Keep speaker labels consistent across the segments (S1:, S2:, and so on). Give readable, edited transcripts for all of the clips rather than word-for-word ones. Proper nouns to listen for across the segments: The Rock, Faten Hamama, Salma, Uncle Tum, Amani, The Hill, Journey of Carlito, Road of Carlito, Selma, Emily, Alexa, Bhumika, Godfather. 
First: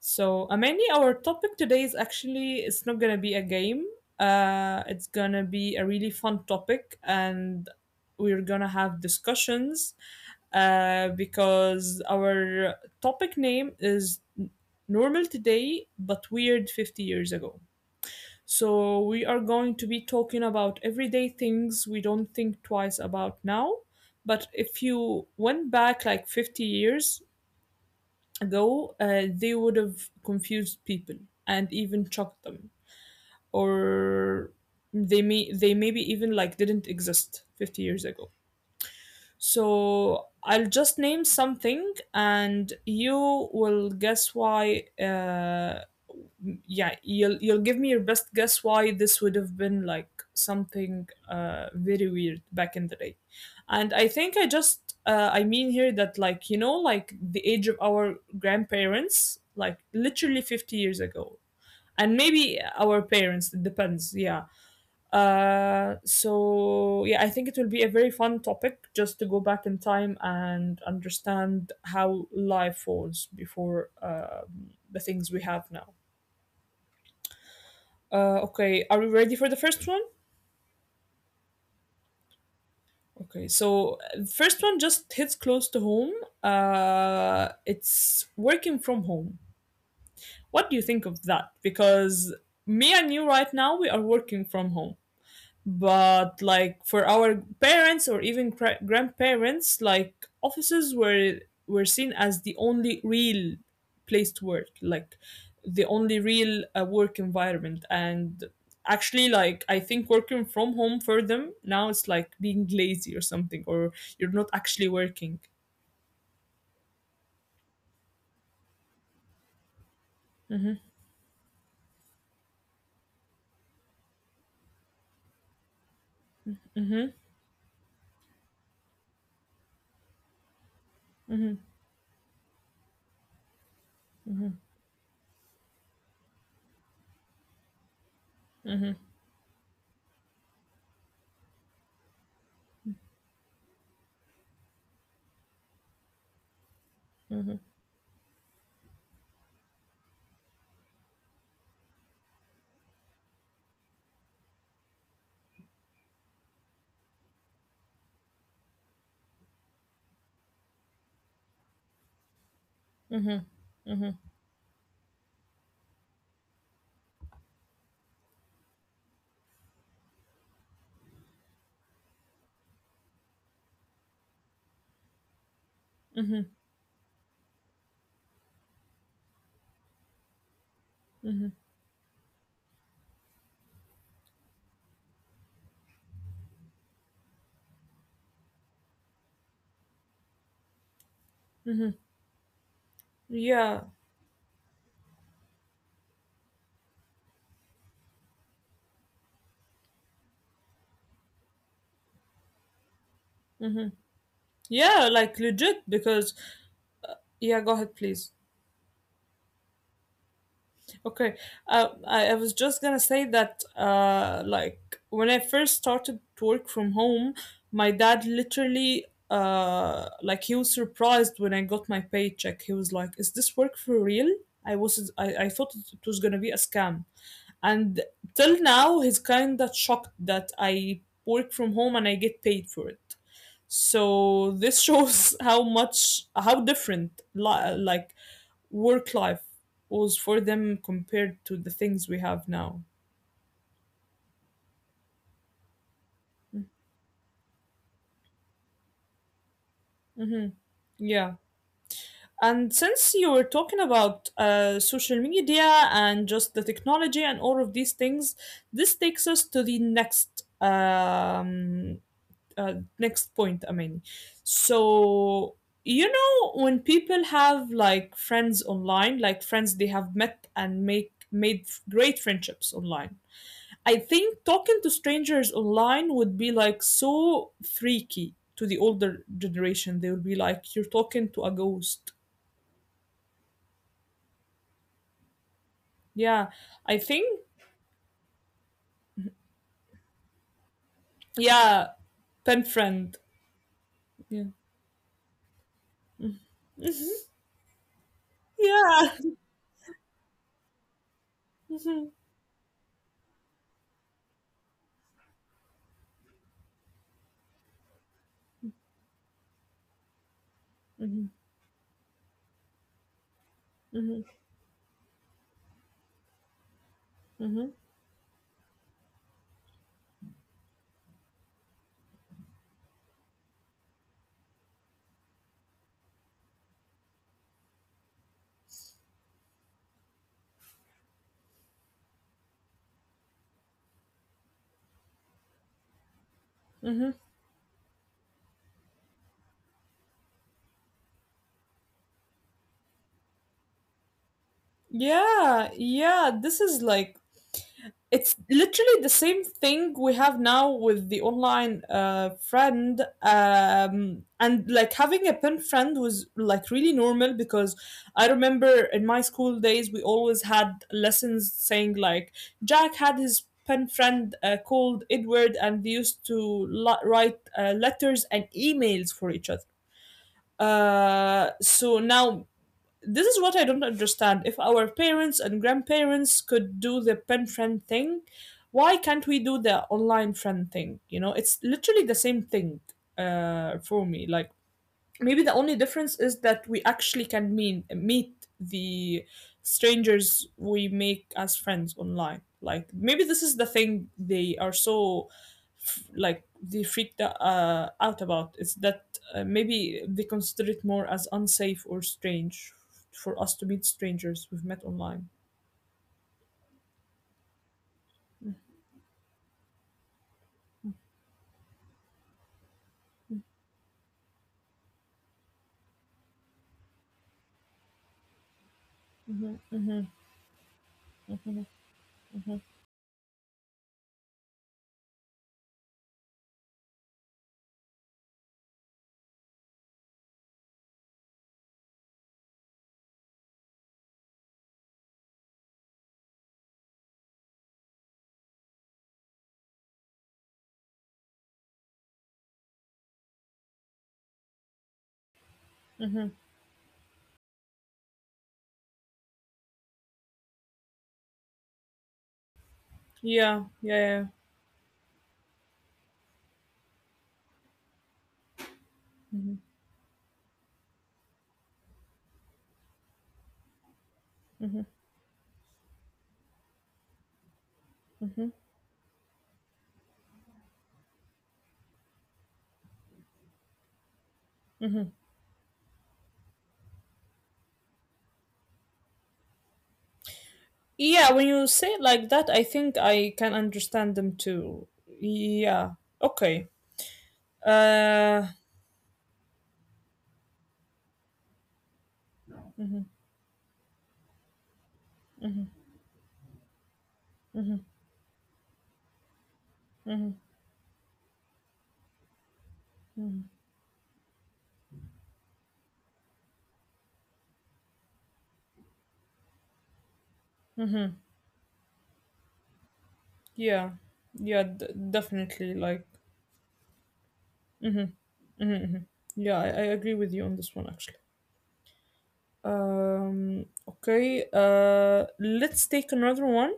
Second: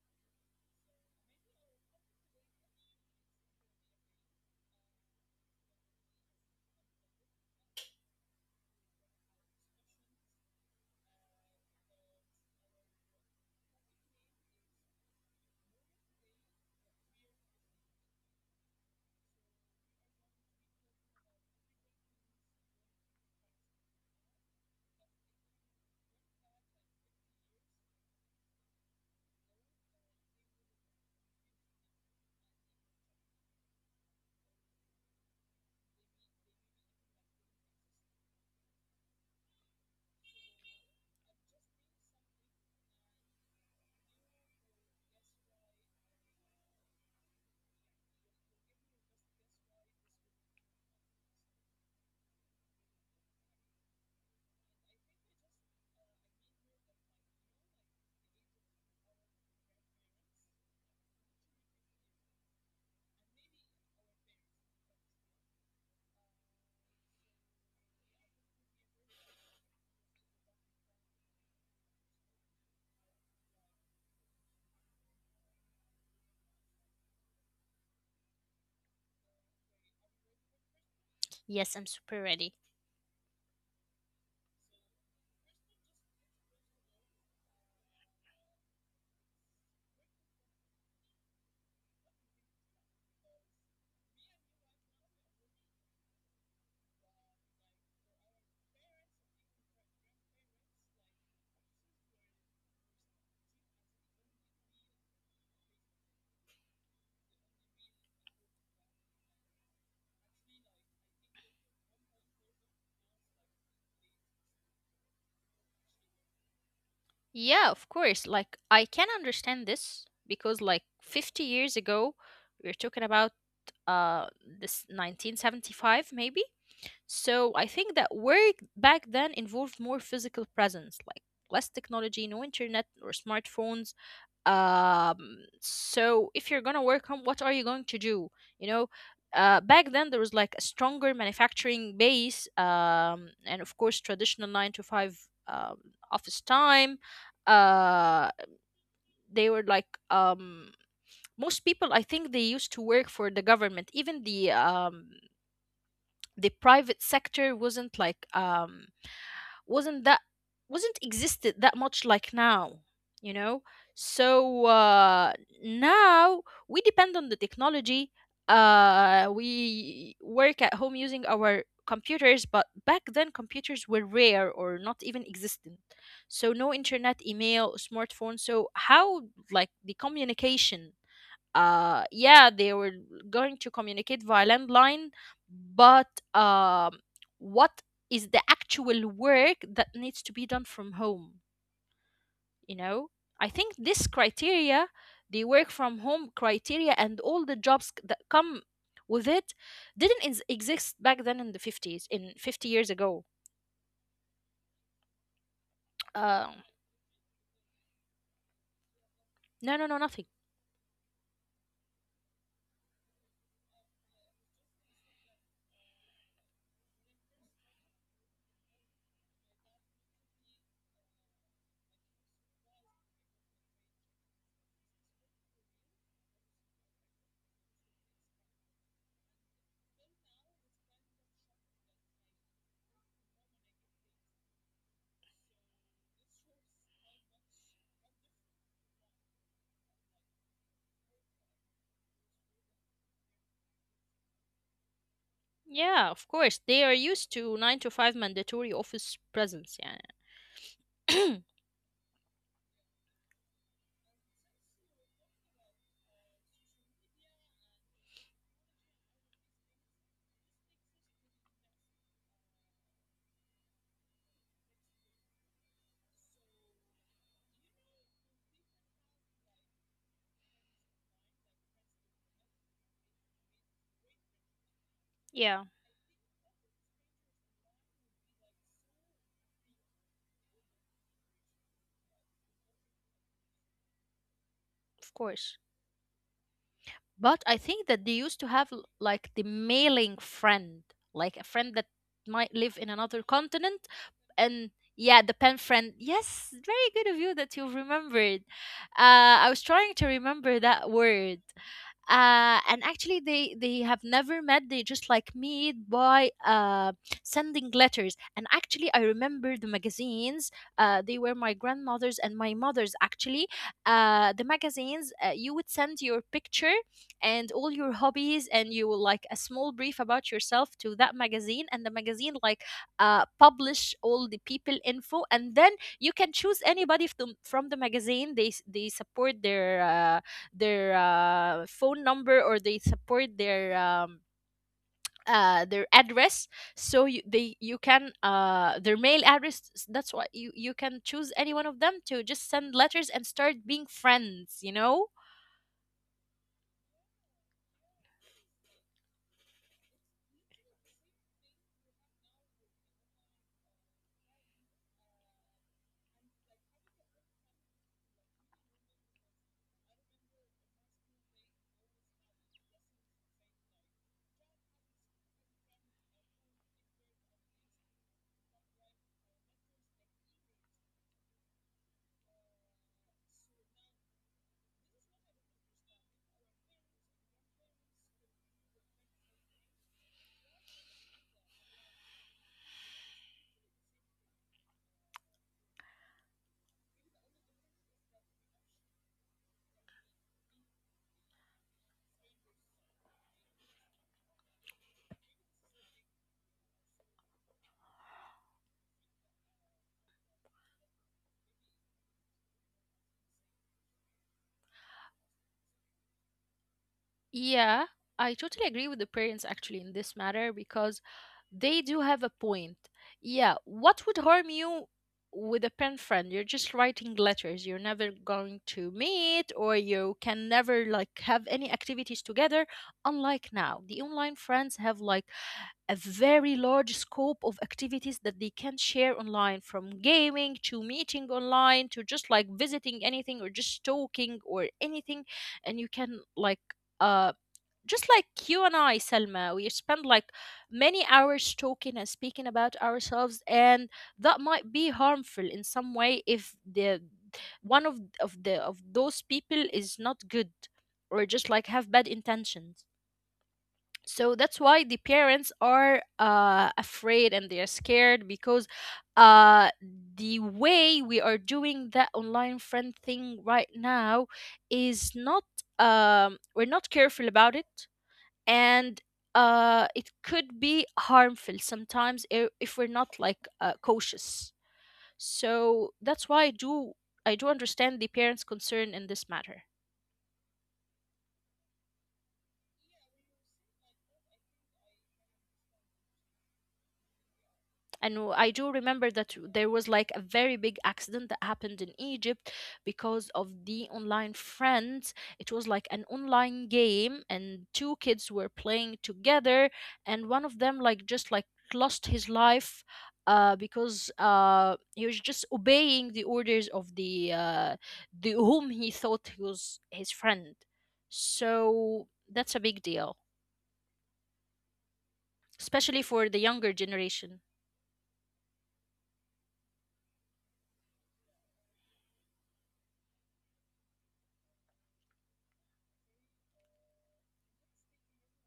S1: So, Amani, our topic today is actually it's not gonna be a game. It's gonna be a really fun topic, and we're gonna have discussions. Because our topic name is normal today but weird 50 years ago. So we are going to be talking about everyday things we don't think twice about now. But if you went back like 50 years ago, they would have confused people and even shocked them, or they maybe even like didn't exist 50 years ago. So I'll just name something and you will guess why, yeah, you'll give me your best guess why this would have been like something, very weird back in the day. And I think I mean here that like, like the age of our grandparents, like literally 50 years ago, and maybe our parents, it depends, yeah. So yeah, I think it will be a very fun topic just to go back in time and understand how life was before, the things we have now. Okay, are we ready for the first one?
S2: Yes, I'm super ready.
S1: Okay, so the first one just hits close to home. It's working from home. What do you think of that? Because me and you right now, we are working from home. But like for our parents or even grandparents, like offices were seen as the only real place to work, like the only real work environment. And actually, like, I think working from home for them now, it's like being lazy or something, or you're not actually working.
S2: Yeah, of course. Like I can understand this because like 50 years ago, we are talking about uh this 1975 maybe. So I think that work back then involved more physical presence, like less technology, no internet or smartphones. So if you're gonna work home, what are you going to do? You know, back then there was like a stronger manufacturing base, and of course traditional 9 to 5 um, office time. Uh, they were like most people. I think they used to work for the government. Even the private sector wasn't that wasn't existed that much like now. You know so now we depend on the technology. We work at home using our computers, but back then computers were rare or not even existent. So no internet, email, smartphone. So how, like, the communication, yeah, they were going to communicate via landline. But um what is the actual work that needs to be done from home you know I think this criteria,
S1: Yeah,
S2: the work from home criteria, and all the jobs that come with it, didn't exist back then in the 50s, in 50 years ago.
S1: yeah, like
S2: um
S1: legit, because yeah, go ahead, please.
S2: no no, no. Nothing.
S1: Okay. I was just gonna say that, like, when I first started to work from home, my dad literally, like, he was surprised when I got my paycheck. He was like, "Is this work for real?" I thought it was gonna be a scam, and till now, he's kinda shocked that I work from home and I get paid for it. So this shows how much, like, work life was for them compared to the things we have now.
S2: Yeah, of course, they are used to 9 to 5 mandatory office presence. Yeah.
S1: Hmm. Yeah. And since you were talking about, social media and just the technology and all of these things, this takes us to the next next point, Amani. So, when people have like friends online, like friends they have met and make made great friendships online. I
S2: Yeah,
S1: think talking to strangers online would be like so freaky to the older generation. They would be like, you're talking to a ghost.
S2: of course. But I
S1: Yeah,
S2: think that they
S1: I
S2: used to have
S1: think.
S2: like the mailing friend, like a friend that might live in another
S1: Yeah,
S2: continent.
S1: pen friend.
S2: And yeah, the pen
S1: Yeah.
S2: friend. Yes, very good of you that you remembered. I was trying to remember that
S1: Yeah.
S2: word. And actually, they have
S1: Mhm,
S2: never met. They just like meet by sending letters. And actually, I remember the magazines. They were my grandmother's and my mother's,
S1: mhm,
S2: actually, the magazines. You would send
S1: mhm,
S2: your picture and all your hobbies, and you will like a
S1: mhm,
S2: small brief about yourself to that magazine, and the magazine, like, publish all the people info, and then you can choose anybody from the magazine. They support their phone number, or they support their address. So you can,
S1: mhm.
S2: their mail address, that's why you can choose any one of them to just send letters and start being friends.
S1: Yeah, yeah. This is like It's literally the same thing we have now with the online, friend, and like having a pen friend was like really normal, because I remember in my school days we always had lessons saying like Jack had his pen friend, called Edward, and they used to write letters and emails for each other. So now, this is what I don't understand. If our parents and grandparents could do the pen friend thing, why can't we do the online friend thing? It's literally the same thing, for me. Like, maybe the only difference is that we actually can meet the strangers we make as friends online. Like, maybe this is the thing they are so like, they freaked out about. It's that, maybe they consider it more as unsafe or strange for us to meet strangers we've met online.
S2: Yeah, I totally agree with the parents, actually, in this matter because they do have a point. Yeah, what would harm you with a pen friend? You're just writing letters. You're never going to meet, or you can never
S1: Hmm,
S2: like have
S1: hmm,
S2: any activities together, unlike now. The
S1: hmm,
S2: online friends have like a very large scope of activities that they can share online, from gaming to meeting online to just like visiting anything or just talking or anything. And you can like, uh just like, you and I, Selma, we spend like many hours talking and speaking about ourselves, and that might be harmful in some way if the
S1: hmm.
S2: one of the of those people is not good, or just like have bad intentions. So that's why the
S1: Yeah,
S2: parents
S1: yeah, yeah.
S2: are afraid, and they are scared, because uh, the way
S1: Hmm,
S2: we are doing that online friend thing right now is not we're not careful about it, and
S1: hmm,
S2: it could be harmful sometimes, if we're not, like, cautious. So that's why I
S1: hmm.
S2: do I do understand the parents' concern in this matter.
S1: Yeah, when you say it like that, I think I can understand them too. Yeah.
S2: And
S1: Okay.
S2: I do remember that there was
S1: Uh.
S2: like a very big accident that happened in Egypt because of the online friends. It was like an online game, and two kids were playing together, and one of them, like, just like
S1: Mm-hmm.
S2: lost his life, because he was just obeying the orders of the whom he thought he was his friend. So that's a
S1: Hmm.
S2: big deal,
S1: Yeah.
S2: especially
S1: Yeah.
S2: for the younger
S1: Definitely.
S2: generation.
S1: Like. Mm-hmm. Hmm. Yeah, I agree with you on this one. Actually. Okay. Let's take another one.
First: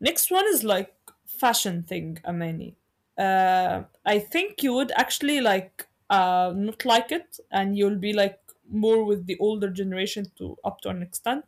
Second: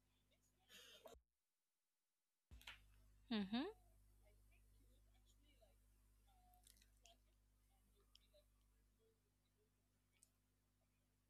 S1: Next one is like fashion thing, Amani.
S2: Hmm.
S1: I think you would actually like, not like it, and you'll be like more with the older generation, to up to an extent.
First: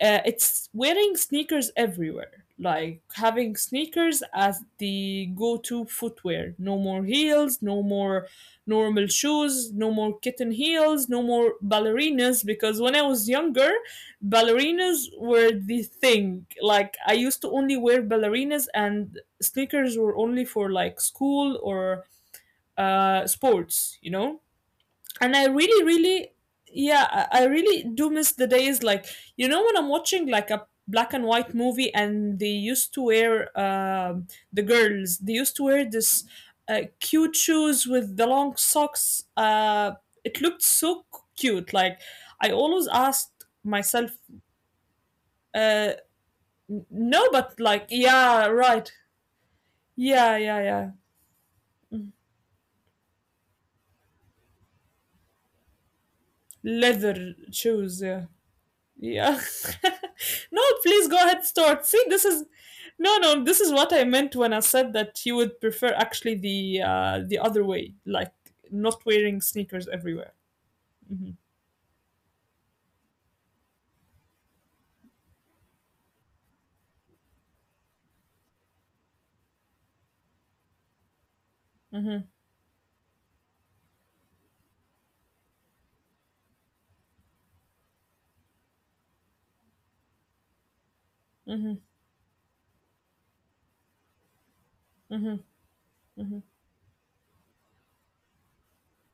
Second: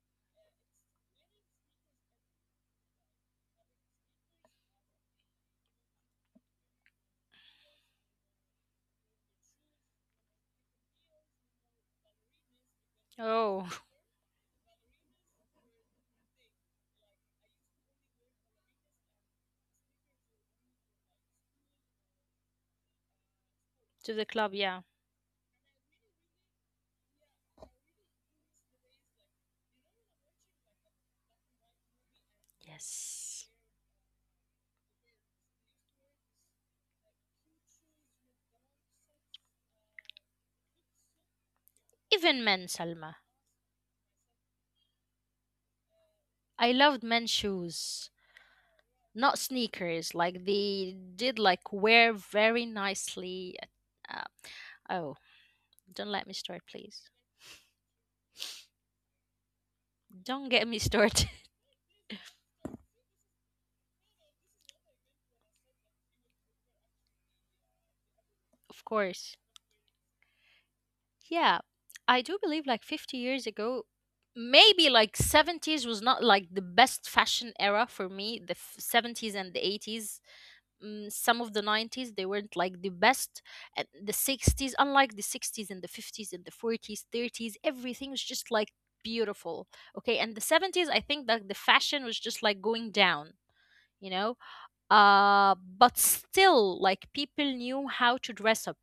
S1: It's wearing sneakers everywhere. Like having sneakers as the go-to footwear. No more heels. No more normal shoes, no more kitten heels, no more ballerinas. Because when I was
S2: Oh,
S1: younger, ballerinas were the thing. Like, I used to only wear ballerinas, and sneakers were only for like school or, sports, you
S2: to the
S1: know?
S2: club, yeah.
S1: And I really, really, yeah, I really do miss the days. Like, when I'm watching like a black and white movie and they used to wear,
S2: Yes.
S1: the girls they used to wear this, cute shoes with the long socks. It looked so cute. Like,
S2: Even
S1: I
S2: men,
S1: always
S2: Salma.
S1: asked myself, uh,
S2: I loved
S1: no,
S2: men's
S1: but like,
S2: shoes,
S1: yeah, right,
S2: not sneakers.
S1: yeah,
S2: Like
S1: yeah, yeah,
S2: they did, like, wear very nicely. Uh, oh, don't let me start, please.
S1: leather shoes, yeah. Yeah.
S2: Don't
S1: No,
S2: get me
S1: please go
S2: started.
S1: ahead, start. See, this is No, no. This is what I meant when I said that you would prefer actually the other way, like
S2: Of
S1: not
S2: course.
S1: wearing sneakers everywhere. Hmm,
S2: Yeah, I do believe like 50 years ago, maybe like 70s was not like the best fashion era for me. The 70s and the 80s, some of the 90s they
S1: hmm,
S2: weren't like the best, and the 60s, unlike the 60s and the 50s and the 40s, 30s, everything was just like beautiful. Okay, and the 70s, I think that the
S1: hmm,
S2: fashion was just like going down you know
S1: hmm,
S2: uh, but still, like, people knew how to dress up,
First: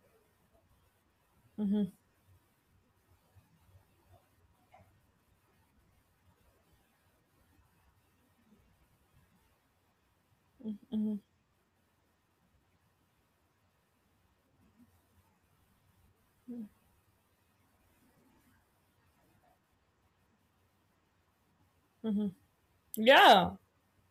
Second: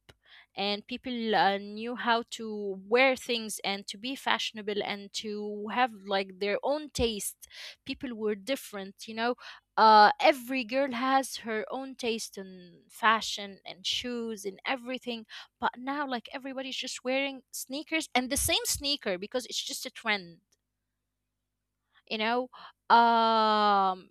S2: and people knew
S1: hmm.
S2: how to wear things and to be fashionable and to have like their own taste. People were different. Every girl has her own taste in fashion and shoes and everything. But now, like, everybody's just wearing sneakers and the same sneaker because it's just a trend you know
S1: Yeah,
S2: um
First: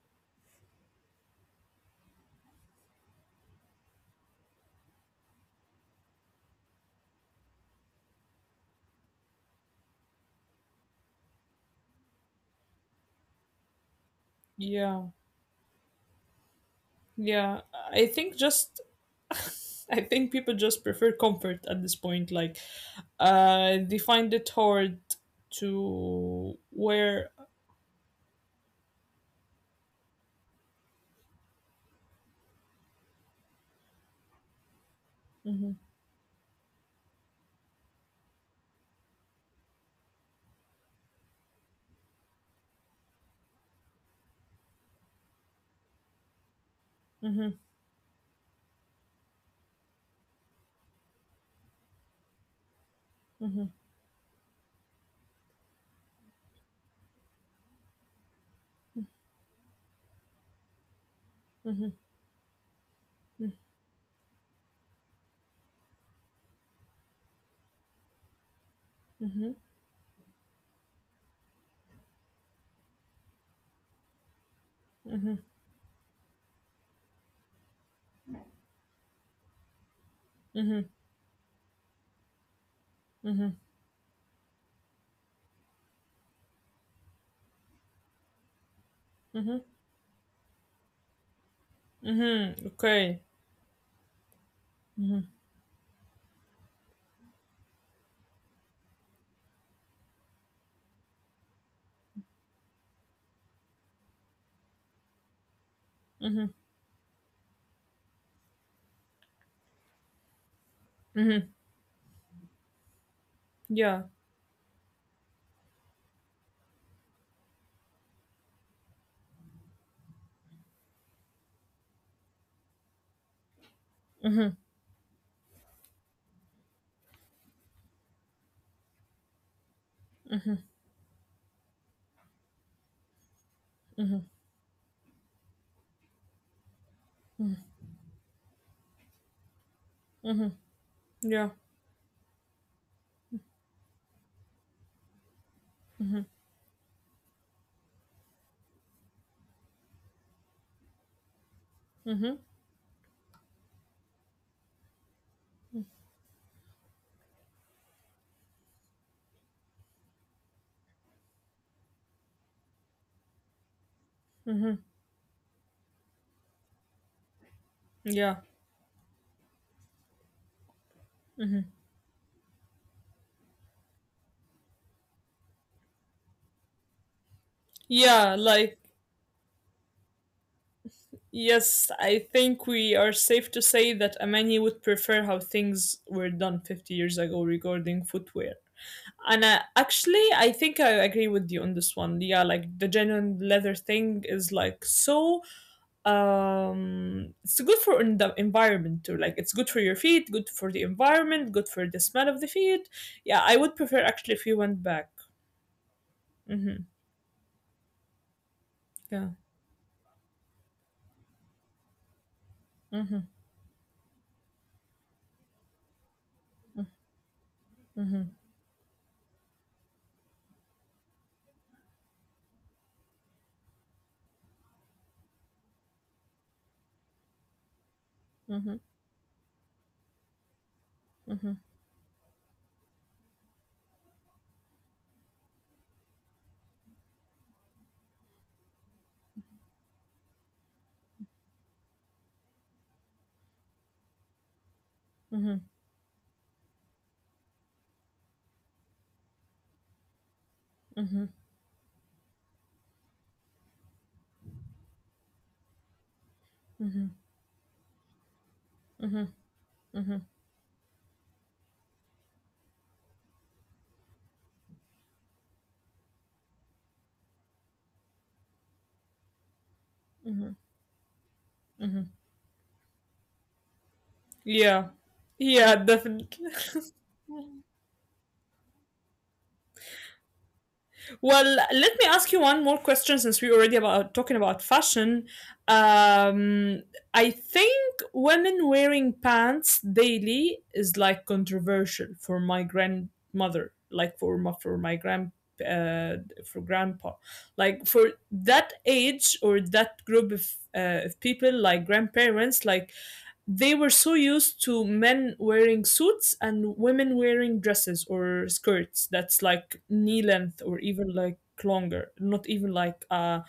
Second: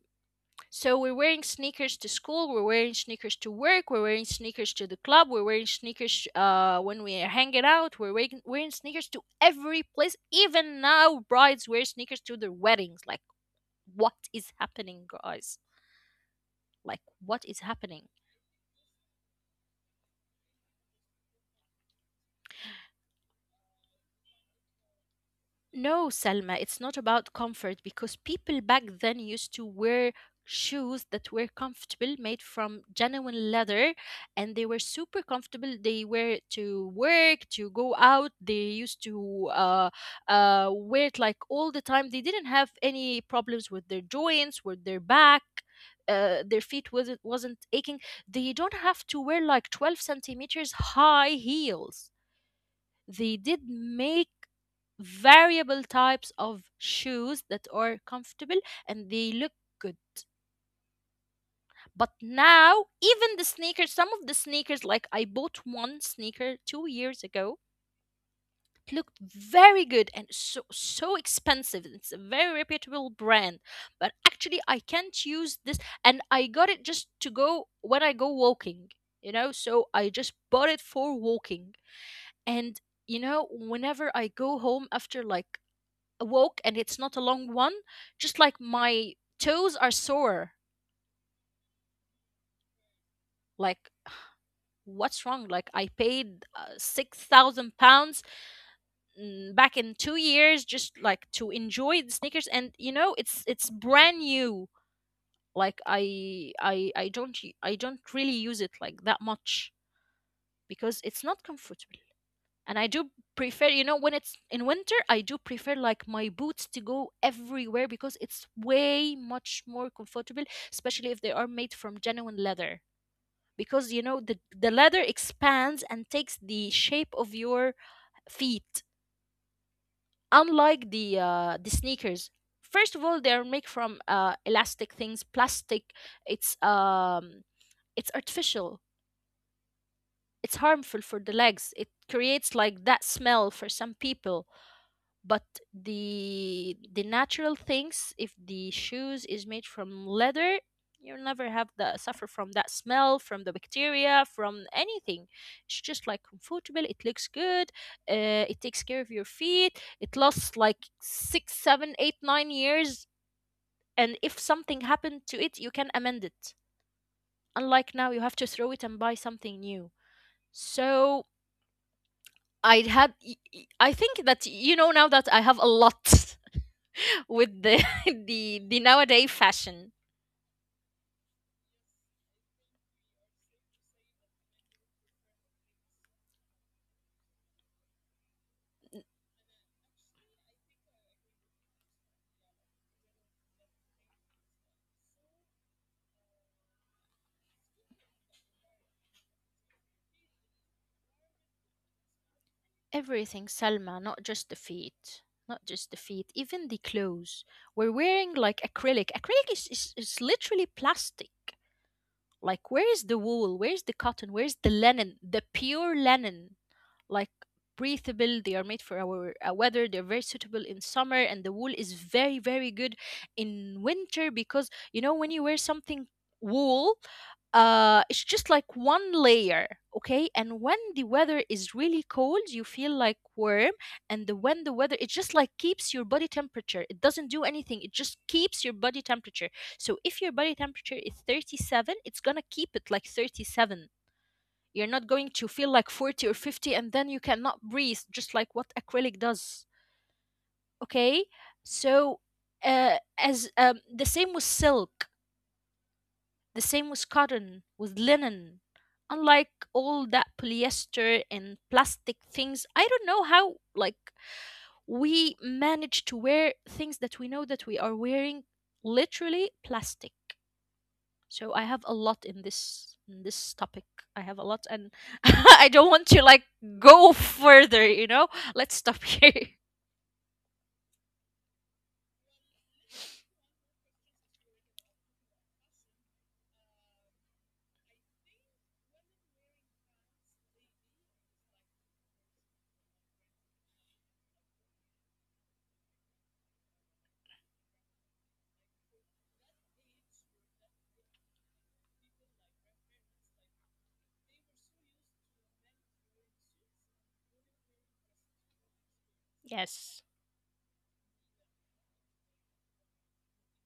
S2: so we're wearing sneakers to school, we're wearing sneakers to work, we're wearing sneakers to the club, we're wearing sneakers when we are hanging out, we're wearing sneakers to every place. Even now, brides wear sneakers to their weddings. Like, what is
S1: yeah,
S2: happening, guys? Like, what
S1: yeah.
S2: is
S1: I
S2: happening?
S1: think just. I think people just prefer comfort at this point. Like, they find it hard
S2: No, Selma,
S1: to
S2: it's not
S1: wear.
S2: about comfort, because people back then used to wear shoes that were comfortable, made from genuine leather, and they were super
S1: Hmm,
S2: comfortable. They were to work, to go out. They used to wear it like all the time. They didn't have any problems with their joints, with their back. Their feet wasn't
S1: hmm,
S2: wasn't aching. They don't have to wear like 12 centimeters high heels. They
S1: hmm,
S2: did make variable types of shoes that are comfortable, and they look good. But now, even the sneakers, some of the sneakers, like I bought one sneaker 2 years ago, it looked
S1: hmm,
S2: very good and so, so expensive. It's a very reputable brand, but actually I can't
S1: hmm,
S2: use this, and I got it just to go when I go walking, you know. So I just bought
S1: hmm.
S2: it for walking, and
S1: Mm-hmm.
S2: whenever I go home after like a walk, and it's not a long one, just like my
S1: Mm-hmm.
S2: toes are sore.
S1: Mm-hmm. Okay.
S2: Like, what's wrong? Like, I paid 6,000 pounds, back in 2 years, just like to enjoy the sneakers. And, it's brand new. Like,
S1: Mm-hmm.
S2: I don't really use it like that much because it's
S1: Mm-hmm.
S2: not comfortable. And I do prefer,
S1: Yeah.
S2: when it's in winter, I do prefer like my boots to go everywhere because it's way much more comfortable, especially if they are made from genuine leather. Because you know, the leather expands and takes the shape of your feet, unlike the sneakers. First of all, they are made from elastic things, plastic. It's um it's artificial. It's harmful for
S1: Yeah.
S2: the legs. It creates like that smell for some people, but the natural things, if the shoes is made from leather, you'll never have the suffer from that smell, from the bacteria, from anything. It's just like comfortable, it looks good. It takes care of your feet. It lasts like 6, 7, 8, 9 years, and if something happened to it, you can amend it. Unlike now,
S1: Yeah.
S2: you have to throw it and buy something new. So I had I think that, now that I have a lot with the
S1: Yeah. Like,
S2: the nowadays fashion.
S1: yes, I think we are safe to say that Amani would prefer how things were done 50 years ago regarding footwear. And, actually, I think I agree with you on this one. Yeah, like the genuine leather thing is like so. It's good for the environment too. Like, it's good for your feet, good for the environment, good for the smell of the feet. Yeah, I
S2: Everything,
S1: would prefer
S2: Salma,
S1: actually if
S2: not
S1: you
S2: just the
S1: went back.
S2: feet, not just the feet,
S1: Mhm.
S2: even the clothes. We're wearing like
S1: Yeah.
S2: acrylic. Acrylic is literally plastic. Like, where
S1: Mhm.
S2: is the wool? Where's the cotton? Where's the linen? The pure linen. Like,
S1: Mhm.
S2: breathable, they are made for our weather. They're very suitable in summer, and the wool is very, very good in winter, because when you wear something wool, it's just like
S1: Mhm.
S2: one layer. Okay, and when the weather
S1: Mhm.
S2: is really cold, you feel like warm. And when the weather, it just like keeps your body temperature, it doesn't do anything, it just keeps your body temperature. So if your body temperature is 37, it's gonna keep it like 37, you're not going to feel
S1: Mhm.
S2: like 40 or 50, and then you cannot breathe, just like what acrylic does. Okay?
S1: Mhm.
S2: So, as the same with silk, the same with cotton, with linen. Unlike all that
S1: Mhm.
S2: polyester and plastic things, I don't know how, like, we manage to wear things that we know that we are wearing literally plastic. So I have a lot in
S1: Mhm.
S2: this topic. I have a lot, and
S1: Yeah.
S2: I don't want to
S1: Yeah,
S2: like
S1: definitely.
S2: go further, you know? Let's stop here.
S1: Well, let me ask you one more question, since we already about talking about fashion. Um, I think women wearing pants daily is like controversial for my grandmother, like uh, for grandpa. Like for that age or that group of people, like grandparents, like they were so used to men wearing suits and women wearing dresses or skirts that's like
S2: Yes.
S1: knee length, or even like longer, not even like,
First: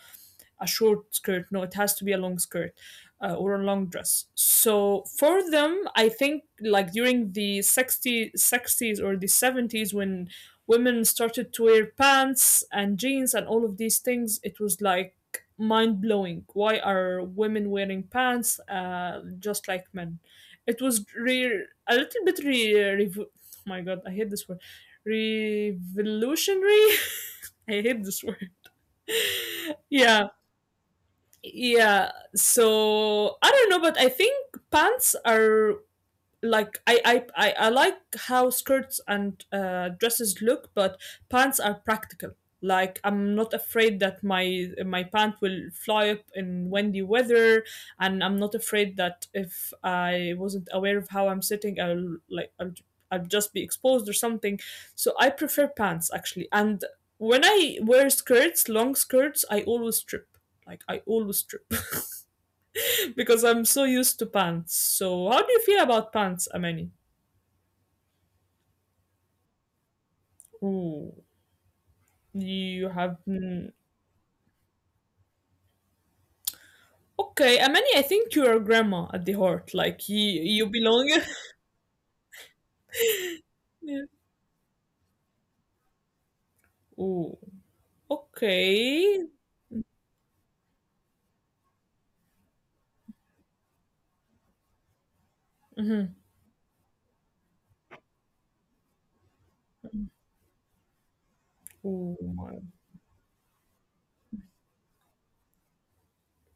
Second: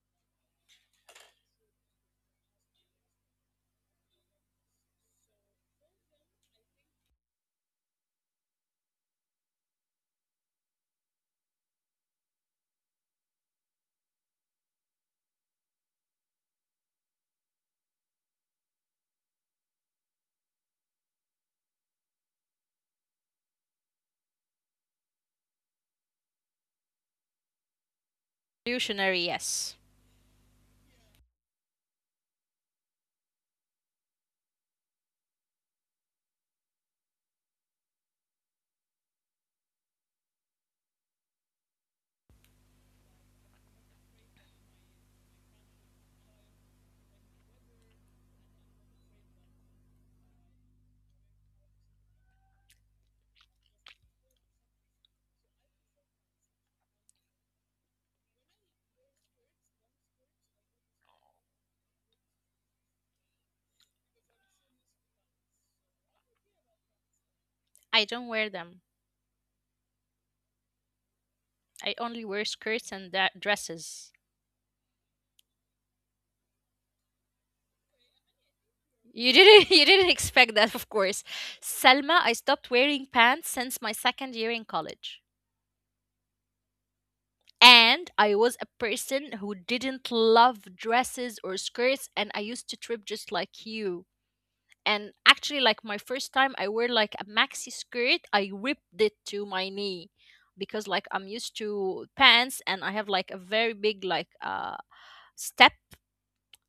S1: a short skirt. No, it has to be a long skirt, or a long dress. So for them, I think like during the 60, 60s or the 70s, when women started to wear pants and jeans and all of these things, it was like mind blowing. Why are women wearing pants, just like men? A little bit, oh my god, I hate this word. Revolutionary. I hate this word.
S2: Revolutionary, yes.
S1: Yeah. Yeah, so I don't know, but I think pants are like, I like how skirts and, dresses look, but pants are practical. Like, I'm not afraid that my pant will fly up in windy weather, and I'm not afraid that if I wasn't aware of how I'm sitting, I'll just be exposed or something. So I prefer pants, actually. And when I wear skirts, long skirts, I always strip. Like, I always strip because I'm so used to pants. So how do you feel about pants, Amani?
S2: I don't wear them.
S1: Ooh,
S2: I only wear skirts
S1: you
S2: and
S1: have,
S2: dresses.
S1: okay, Amani. I think you're a grandma
S2: You
S1: at the
S2: didn't you
S1: heart.
S2: didn't
S1: Like,
S2: expect that,
S1: you
S2: of
S1: belong.
S2: course. Selma, I stopped wearing pants since my
S1: Yeah.
S2: second year in college.
S1: Ooh,
S2: And I was a
S1: okay.
S2: person who didn't love dresses or skirts, and I used to trip just like you. And actually, like my
S1: Mm-hmm.
S2: first time I wear like a maxi skirt, I ripped it to my knee because like I'm used to
S1: Ooh,
S2: pants
S1: my.
S2: and I have like a very big like step.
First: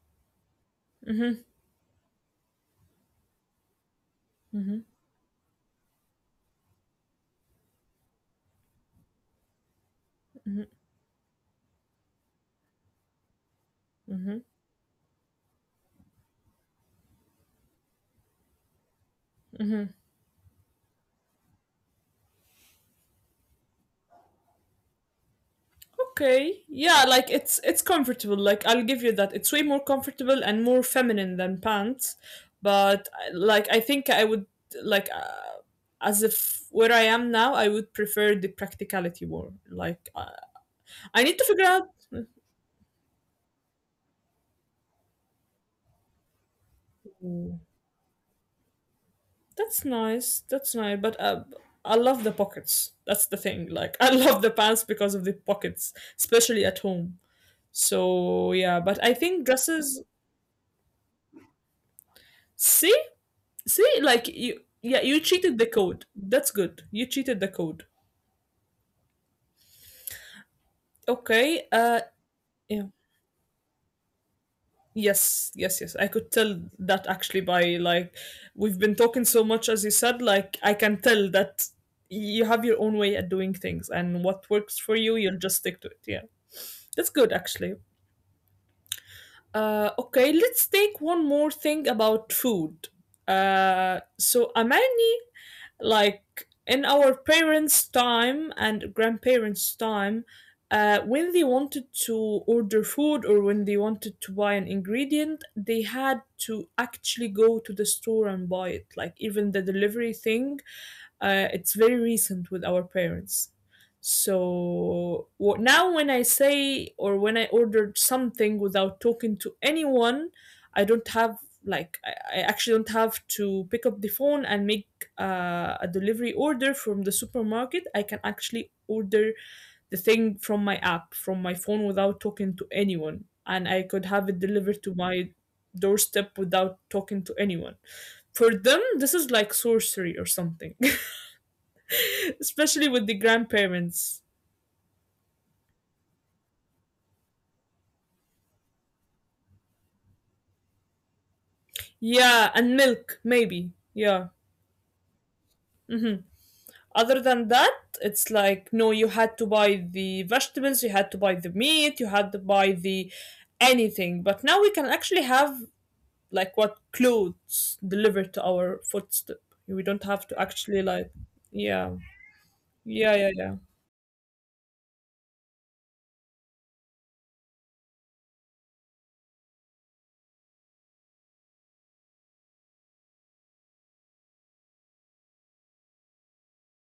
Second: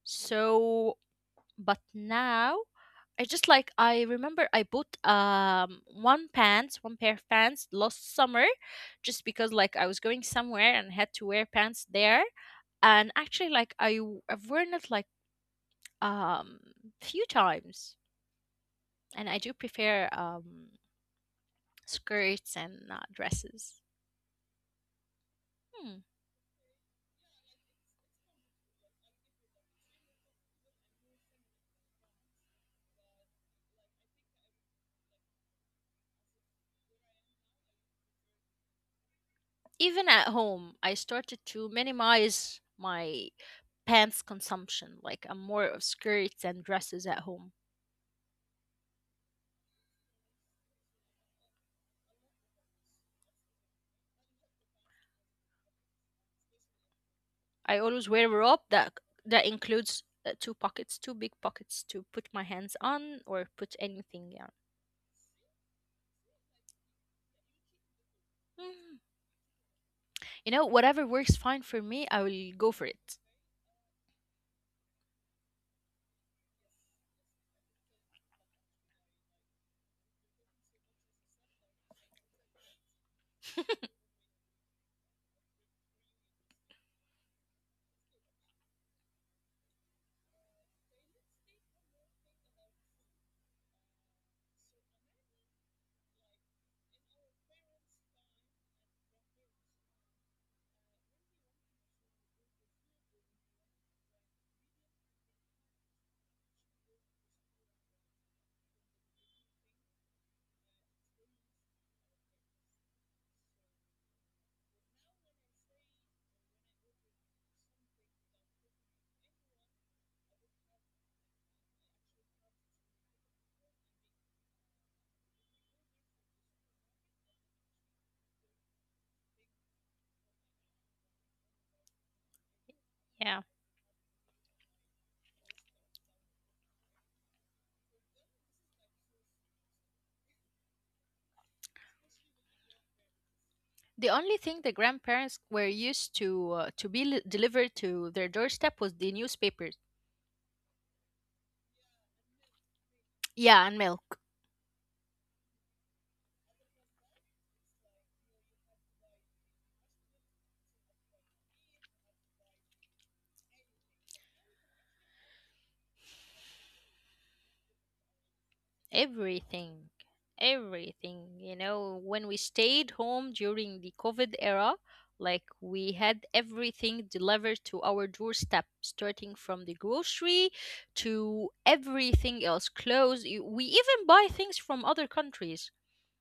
S2: So
S1: Mm-hmm.
S2: but now, I just like, I remember I
S1: Mm-hmm.
S2: bought one pair of pants last summer just because like I was going
S1: Mm-hmm.
S2: somewhere and had to wear pants there. And actually like
S1: Mm-hmm.
S2: I've worn it like um few times, and I do
S1: Mm-hmm.
S2: prefer skirts and dresses. Hmm.
S1: Okay. Yeah, like it's comfortable. Like, I'll give you that. It's way more comfortable and more feminine than pants. But like, I think I would like, as if where I am now, I would prefer the practicality more.
S2: Even at
S1: Like,
S2: home, I started
S1: I
S2: to
S1: need to figure
S2: minimize my pants consumption. Like I'm more of skirts and dresses at home.
S1: out. That's nice. That's nice. But, I love the pockets. That's the thing. Like I love the pants because of the pockets, especially at home.
S2: I always wear
S1: So
S2: a
S1: yeah,
S2: robe
S1: but I
S2: that
S1: think dresses.
S2: includes two pockets, two big pockets to put my hands
S1: See,
S2: on or put
S1: see, like
S2: anything
S1: you,
S2: on.
S1: yeah, you cheated the code. That's good. You cheated the code.
S2: Hmm. You know, whatever works
S1: Okay.
S2: fine for me, I will
S1: Yeah.
S2: go for it.
S1: Yes, yes, yes. I could tell that actually by, like, we've been talking so much, as you said. Like, I can tell that you have your own way at doing things, and what works for you'll just stick to it. Yeah, that's good, actually. Okay, let's take one more thing about food. Amani, like, in our parents' time and grandparents' time, when they wanted to order food or when they wanted to buy an ingredient, they had to actually go to the store and buy it. Like even the delivery thing, it's very recent with our parents. So now, when I say or when I ordered something without talking to anyone, I don't have, like I actually don't have to pick up the phone and make a delivery order from the supermarket. I can actually order the thing from my app, from my phone without talking to anyone. And I could have
S2: Yeah.
S1: it delivered to my doorstep without talking to anyone. For them, this is like sorcery or something, especially with the grandparents.
S2: The only thing the grandparents were used to be delivered to their doorstep was the newspapers.
S1: Yeah, and milk, maybe. Yeah.
S2: Yeah, and milk.
S1: Mm-hmm. Other than that, it's like, no, you had to buy the vegetables, you had to buy the meat, you had to buy the anything. But now we can actually have, like, what, clothes delivered to our footstep. We don't have to
S2: Everything.
S1: actually, like. Yeah.
S2: Everything. You know, when
S1: Yeah,
S2: we
S1: yeah, yeah.
S2: stayed home during the COVID era, like we had everything delivered to our doorstep, starting from the grocery to everything else, clothes. We even buy things from other countries,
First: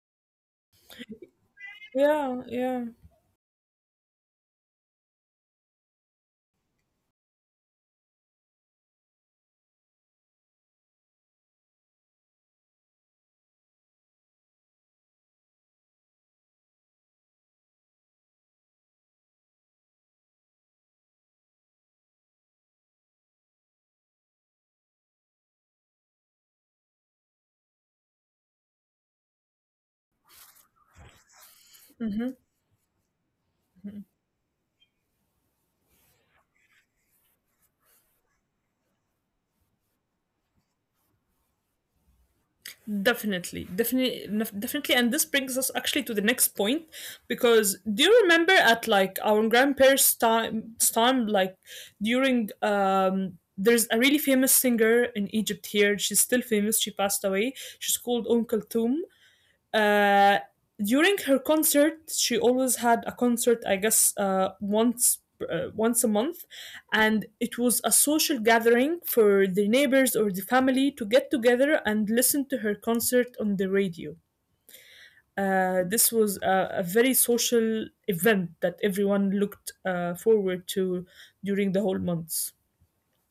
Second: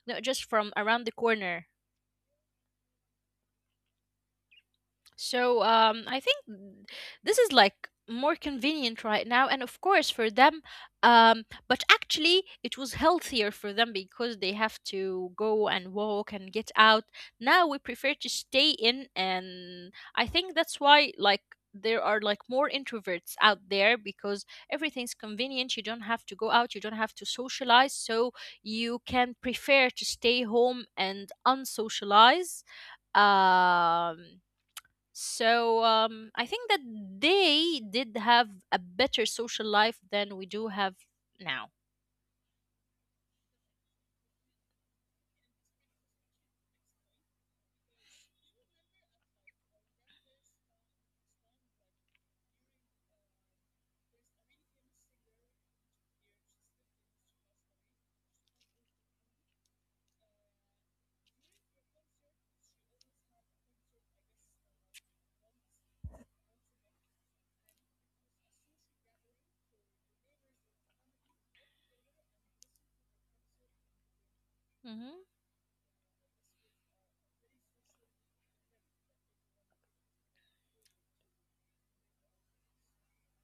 S2: not just from around the corner.
S1: Yeah, yeah.
S2: So I think this is like more convenient right now, and of course for them. But actually, it was healthier for them because they have to go and walk and get out. Now we prefer to stay in, and I think that's why like there are like more introverts out there because everything's convenient. You don't have to go out. You don't have to socialize, so you can prefer to stay home and
S1: Hmm.
S2: unsocialize. um so I think that they did have a better social life than we do have now.
S1: Definitely. Definitely, and this brings us actually to the next point, because do you remember, at like our grandparents' time, like, during there's a really famous singer in Egypt here. She's still famous. She passed away. She's called Uncle Tum. Uh, During her concert, she always had a concert, I guess, once a month, and it was a social gathering for the neighbors or the family to get together and listen to her concert on the radio.
S2: Hmm.
S1: This was a very social event that everyone looked forward to during the whole months,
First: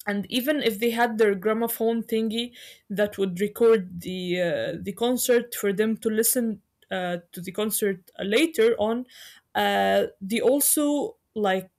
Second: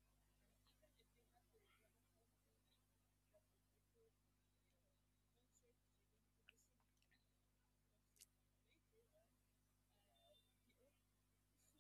S1: and even if they had their gramophone thingy that would record the concert for them to listen to the concert later on, they also, like,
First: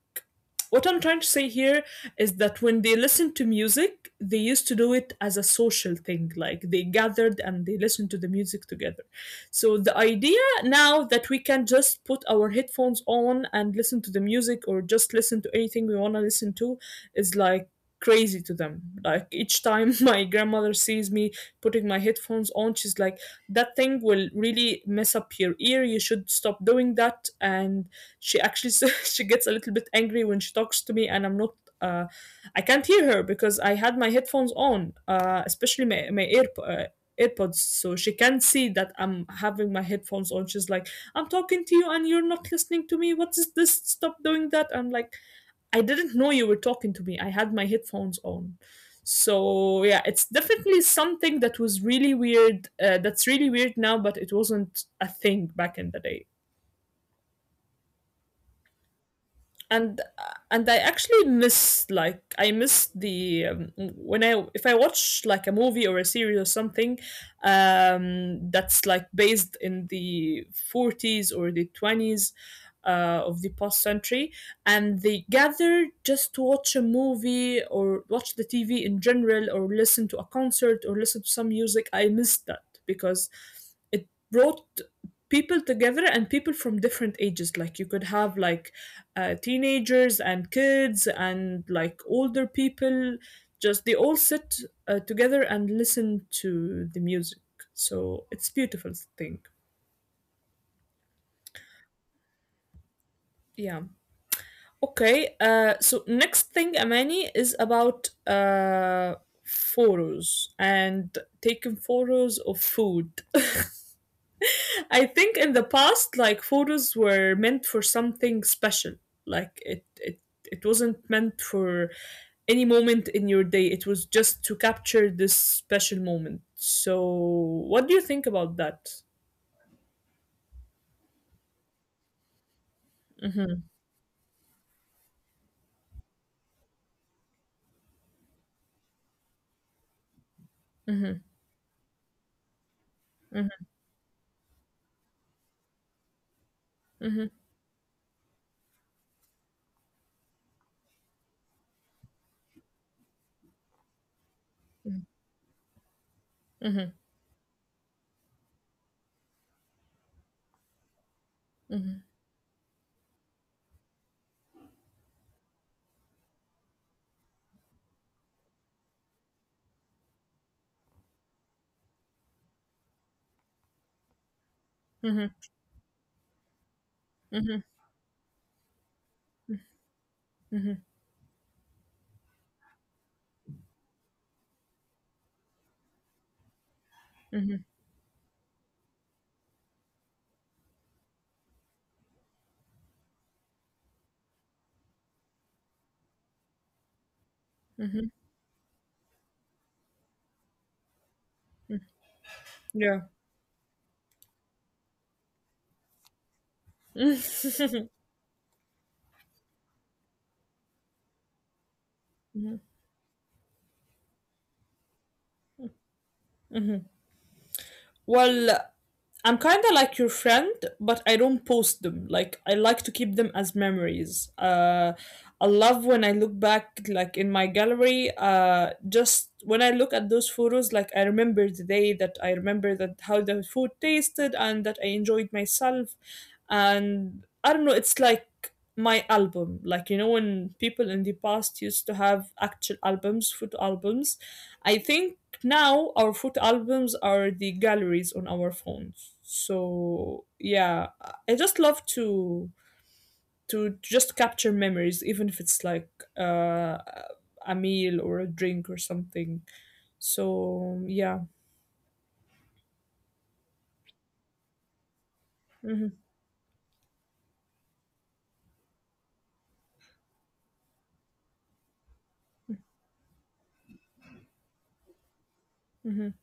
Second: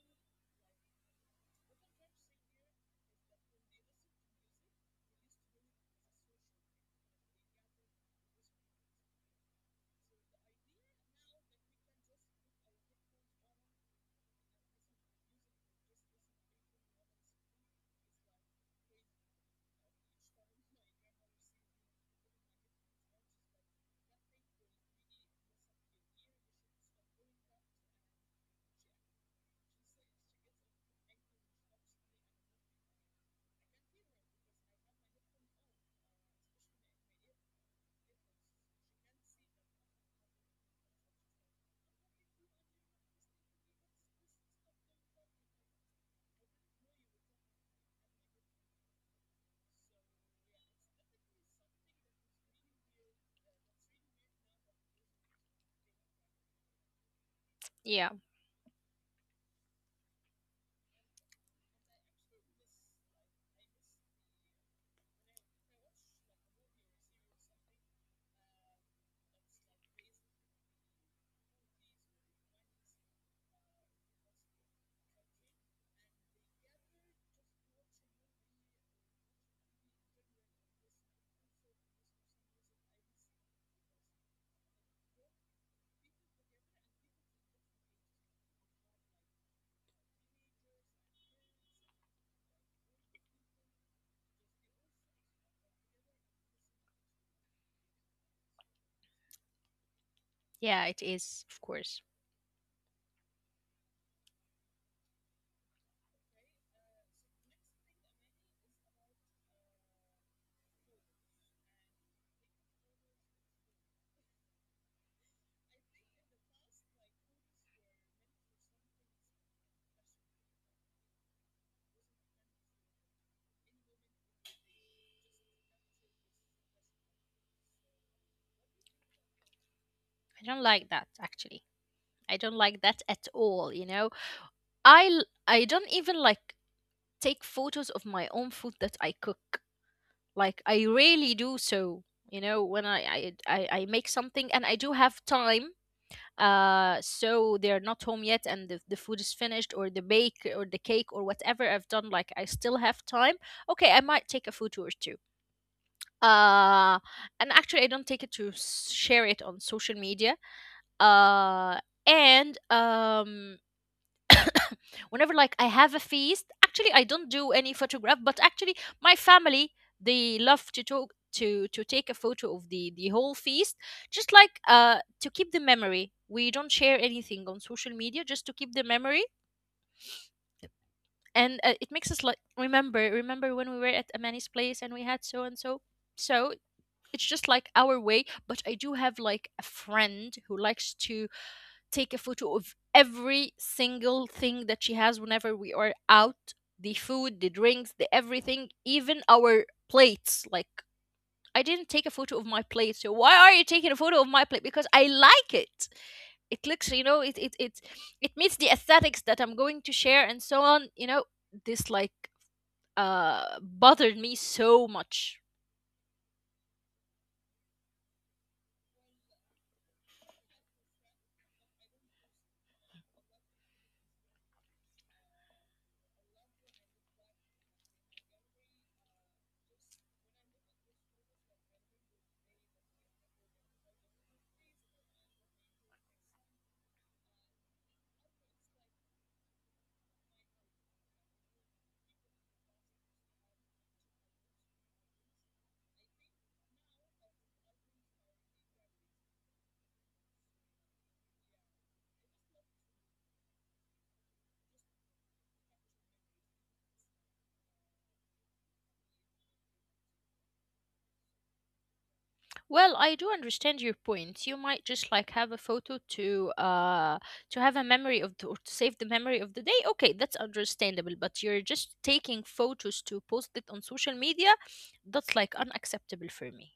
S1: what I'm trying to say here is that when they listen to music they used to do it as a social thing, like they gathered and they listened to the music together. So the idea now that we can just put our headphones on and listen to the music or just listen to anything we want to listen to is like crazy to them. Like each time my grandmother sees me putting my headphones on, she's like, "That thing will really mess up your ear. You should stop doing that." And she actually she gets a little bit angry when she talks to me, and I'm not. Uh, I can't hear her because I had my headphones on, especially my ear. AirPods, so she can see that I'm having my headphones on. She's like, I'm talking to you and you're not listening to me. What is this? Stop doing that. I'm like, I didn't know you were talking to me. I had my headphones on. So yeah, it's definitely something that was really weird. That's really weird now, but it wasn't a thing back in the day.
S2: Yeah,
S1: And I actually miss, like, I miss the, when I, if I watch like a movie or a series or something that's like based in the 40s or the 20s of the past century, and they gather just to watch a movie or watch the TV in general or listen to a concert or listen to some music. I miss that because it brought people together, and people from different ages, like you could have, like, teenagers and kids and like older people, just they all sit together and listen to the music. So it's beautiful thing.
S2: yeah, it is, of course.
S1: Yeah. Okay, next thing, Amani, is about photos and taking photos of food. I think in the past, like photos were meant for something special. Like it wasn't meant for any moment in your day. It was just to capture this special moment. So, what do you think about that?
S2: I don't like that, actually. I don't like that at all. You know, I don't even like take photos of my own food that I cook. Like I really do
S1: Mhm.
S2: so. You know, when I make something and I do have time, so
S1: Mhm.
S2: they're not home yet, and the food is finished or the bake or the cake or whatever I've done, like I still have time, okay, I might take a photo or two. uh
S1: Mhm.
S2: and actually, I don't take it to share it on social media. uh
S1: Mhm.
S2: and Whenever like I have a feast, actually I don't do any photograph, but actually my family, they love to talk to take a photo of the whole feast, just like to keep the
S1: Mhm.
S2: memory. We don't share anything on social
S1: Mhm.
S2: media, just to keep the memory,
S1: Mhm.
S2: and it makes us like remember when we were at Amani's place and we had so and so. So it's just like our
S1: Mhm.
S2: way, but I do have like a friend who likes to take a photo of every single thing that she has whenever we are out: the food, the drinks, the everything, even our plates. Like, I didn't take a photo of my plate. So why are you taking a photo of my plate? Because I like it. It looks, you know, it, it,
S1: Yeah.
S2: it, it meets the aesthetics that I'm going to share and so on. You know, this like bothered me so much.
S1: Well, I'm kind of like your friend, but I don't post them. Like I like to keep them as memories. I love when I look back, like in my gallery. Just when I look at those photos, like I remember the day that I remember that how the food tasted and that I enjoyed myself, and I don't know. It's like my album. Like, you know, when people in the past used to have actual albums, food albums, I think now our photo albums are the galleries on our phones. So yeah, I just love to just capture memories, even if it's like uh, a meal or a drink or something. So yeah.
S2: Well, I do understand your point. You might just like have a photo
S1: Hmm.
S2: to have a memory of the, or to save the memory of the day. Okay, that's understandable, but you're just taking photos to post it on social media. That's like unacceptable for
S1: Hmm.
S2: me.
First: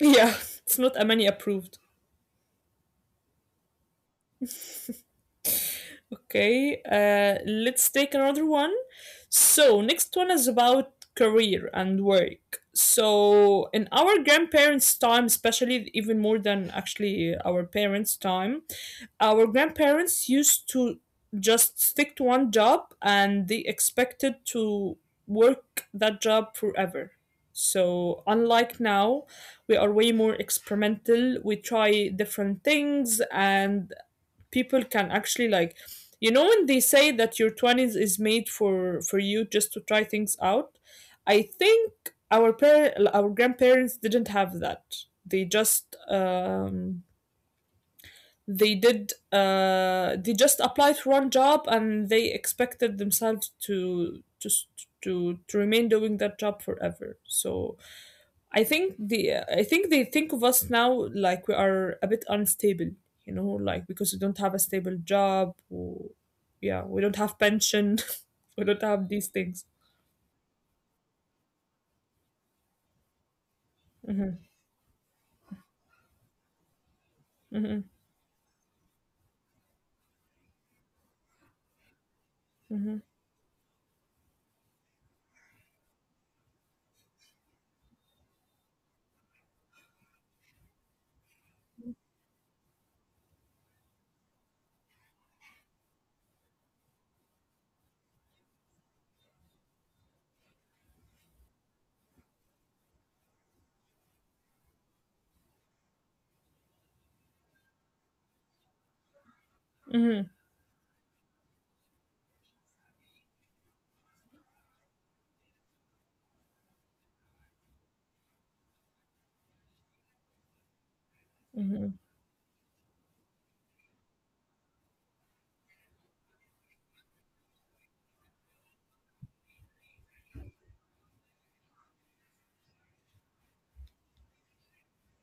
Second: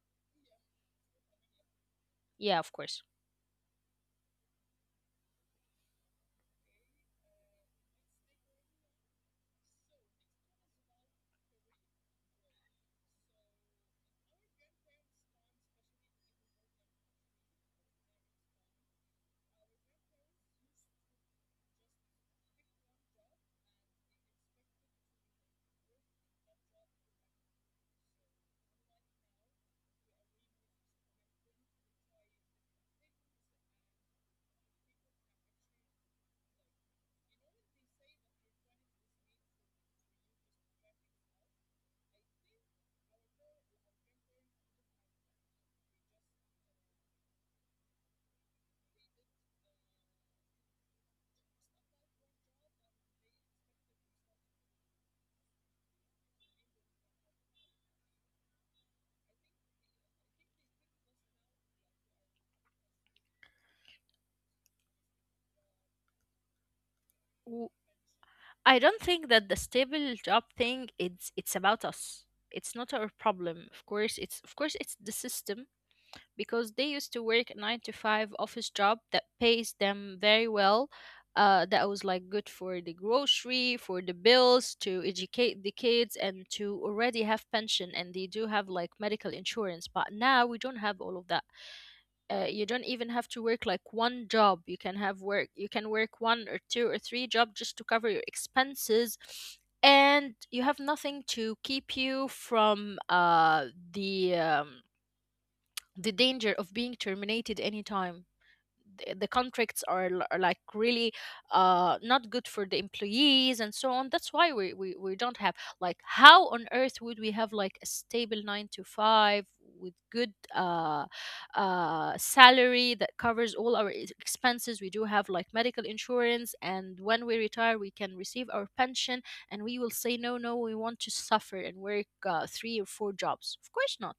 S1: Yeah, it's not a many approved.
S2: Yeah, of course.
S1: Okay, let's take another one. So, next one is about career and work. So, in our grandparents' time, especially even more than actually our parents' time, our grandparents used to just stick to one job and they expected to work that job forever. So, unlike now, we are way more experimental. We try different things, and people can actually, like, you know when they say that your 20s is made for you just to try things out, I think our grandparents didn't have that. They just they did they just applied for one job and they expected themselves to just to remain doing that job forever. So I think they think of us now, like we are a bit unstable, you know, like because we don't have a stable job, or, yeah, we don't have
S2: W-
S1: pension, we
S2: I
S1: don't
S2: don't
S1: have
S2: think
S1: these
S2: that the
S1: things.
S2: stable job thing, it's about us. It's not our problem. Of course, it's,
S1: Hmm.
S2: of course, it's the system because they used to work a nine to
S1: Hmm.
S2: five office job that pays them very well. That was like good for the
S1: Hmm.
S2: grocery, for the bills, to educate the kids, and to already have pension, and they do have like medical insurance. But now we don't have all of that. You don't even have to work like one job. You can have work. You can work one or two or three jobs just to cover your expenses, and you have nothing to keep you from the um, the danger of being terminated anytime. The contracts are,
S1: Hmm.
S2: are like really not good for the employees, and so on. That's why we don't have, like, how on earth would we have like a stable 9 to 5 with good
S1: Hmm.
S2: salary that covers all our expenses? We do have like medical insurance, and when we retire we can receive our pension, and we will say, no, no, we want to suffer and work three or four jobs. Of course not.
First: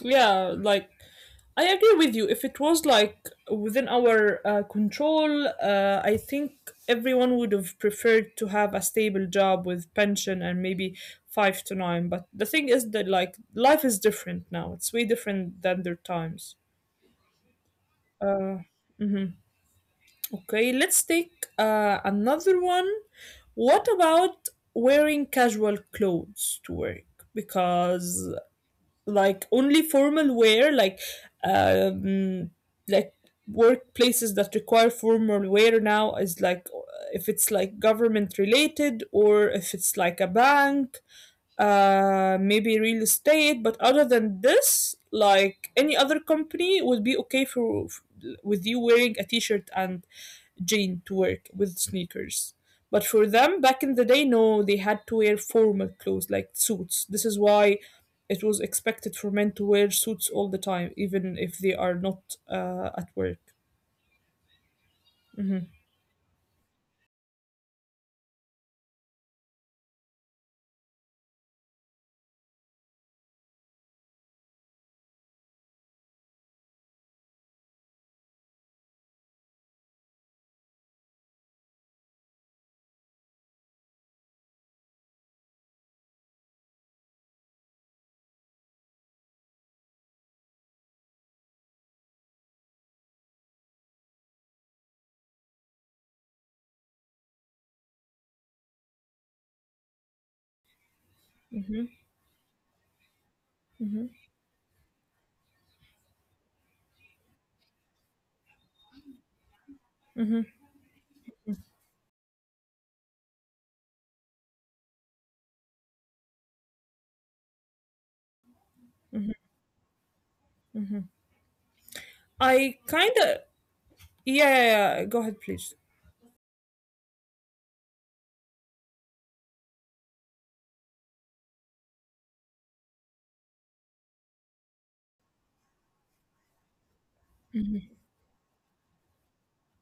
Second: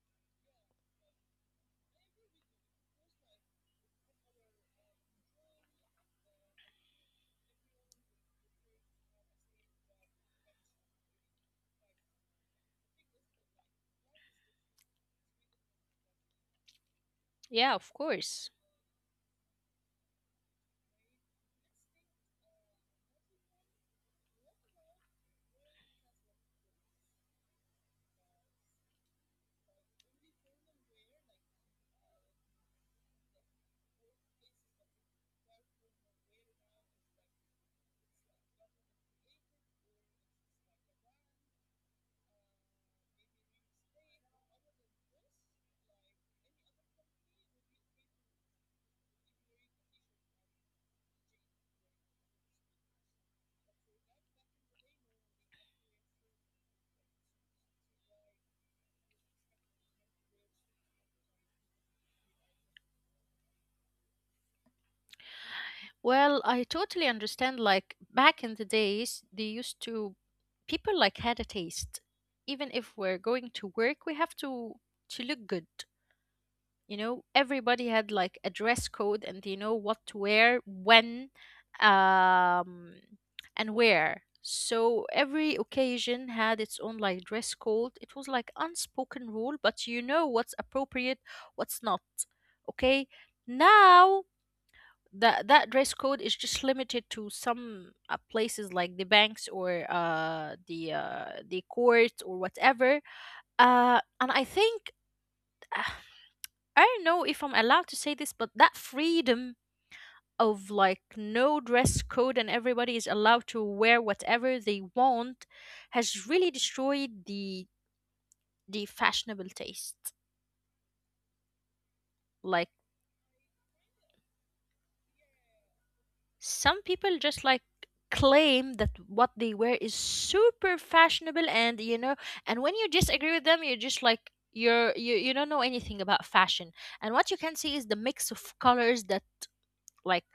S1: Yeah, like I agree with you. If it was like within our, control, I think everyone would have preferred to have a stable job with pension and maybe five to nine. But the thing is that like life is different now. It's way different than their times.
S2: Yeah, of course.
S1: Uh, mhm. Okay, let's take another one. What about wearing casual clothes to work? Because, like, only formal wear, um like workplaces that require formal wear now is like, if it's like government related or if it's like a bank, maybe real estate, but other than this, like any other company would be okay for, with you wearing a t-shirt and Jane to work with sneakers. But for them, back in the day, no, they had to wear formal clothes like suits. This is why it was expected for men to wear suits all the time, even if they are not at work. Hmm.
S2: Well, I totally understand. Like back in the days, they used to, people like had a taste. Even if we're going to work, we have to look good. You know, everybody had like a dress code and they know what to wear, when, um, and where. So every occasion had its own like dress code. It was like unspoken rule, but you know what's appropriate, what's not. Okay. Now that that dress code is just limited to some places like the banks or the courts
S1: Hmm.
S2: or whatever. And I
S1: Hmm.
S2: think uh, I don't know if I'm allowed to say this, but that freedom of
S1: Hmm.
S2: like no dress code and everybody is allowed to wear whatever they want has really destroyed the fashionable taste. Like.
S1: I kind of. Yeah, yeah, yeah, go ahead, please.
S2: Some people just like claim that what they wear is super fashionable, and you know, and when you disagree with them, you're just like, you don't know anything about fashion. And what you can see is the mix of colors that, like,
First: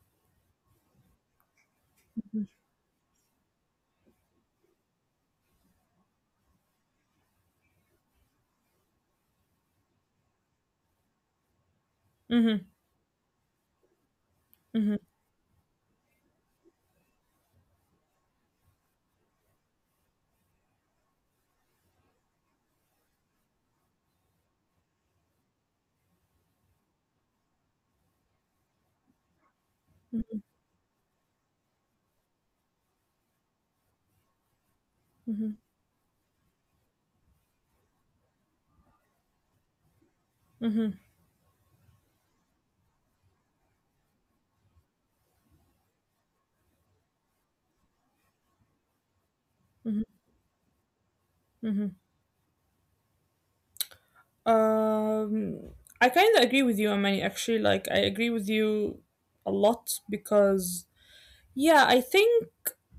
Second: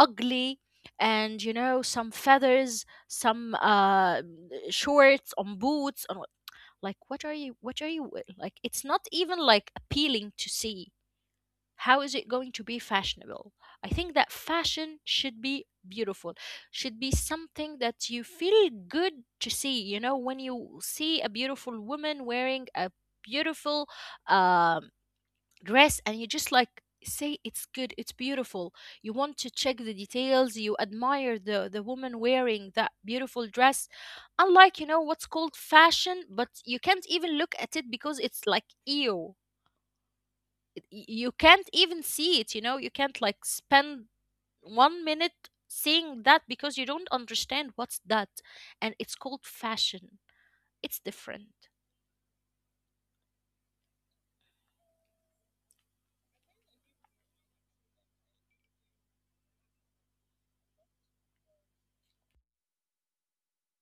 S2: ugly. And you know, some feathers, some shorts on boots on like, what are you, like, it's not even like appealing to see. How is it
S1: Mm-hmm,
S2: going
S1: mm-hmm,
S2: to be fashionable? I think that fashion should be beautiful, should be something that you feel good to see. You know, when you see a beautiful woman wearing a beautiful um, dress, and you just like say, it's good, it's beautiful, you want to check the details, you admire the woman wearing that beautiful dress. Unlike, you know, what's
S1: mm-hmm,
S2: called fashion, but you can't even look at it because it's like, ew,
S1: mm-hmm,
S2: you can't even see it. You know, you can't like spend 1 minute seeing that because you don't understand what's that, and it's called
S1: mm-hmm,
S2: fashion. It's different.
S1: mm-hmm. Um, I kind of agree with you, Amani, actually. Like, I agree with you a lot because, yeah, I think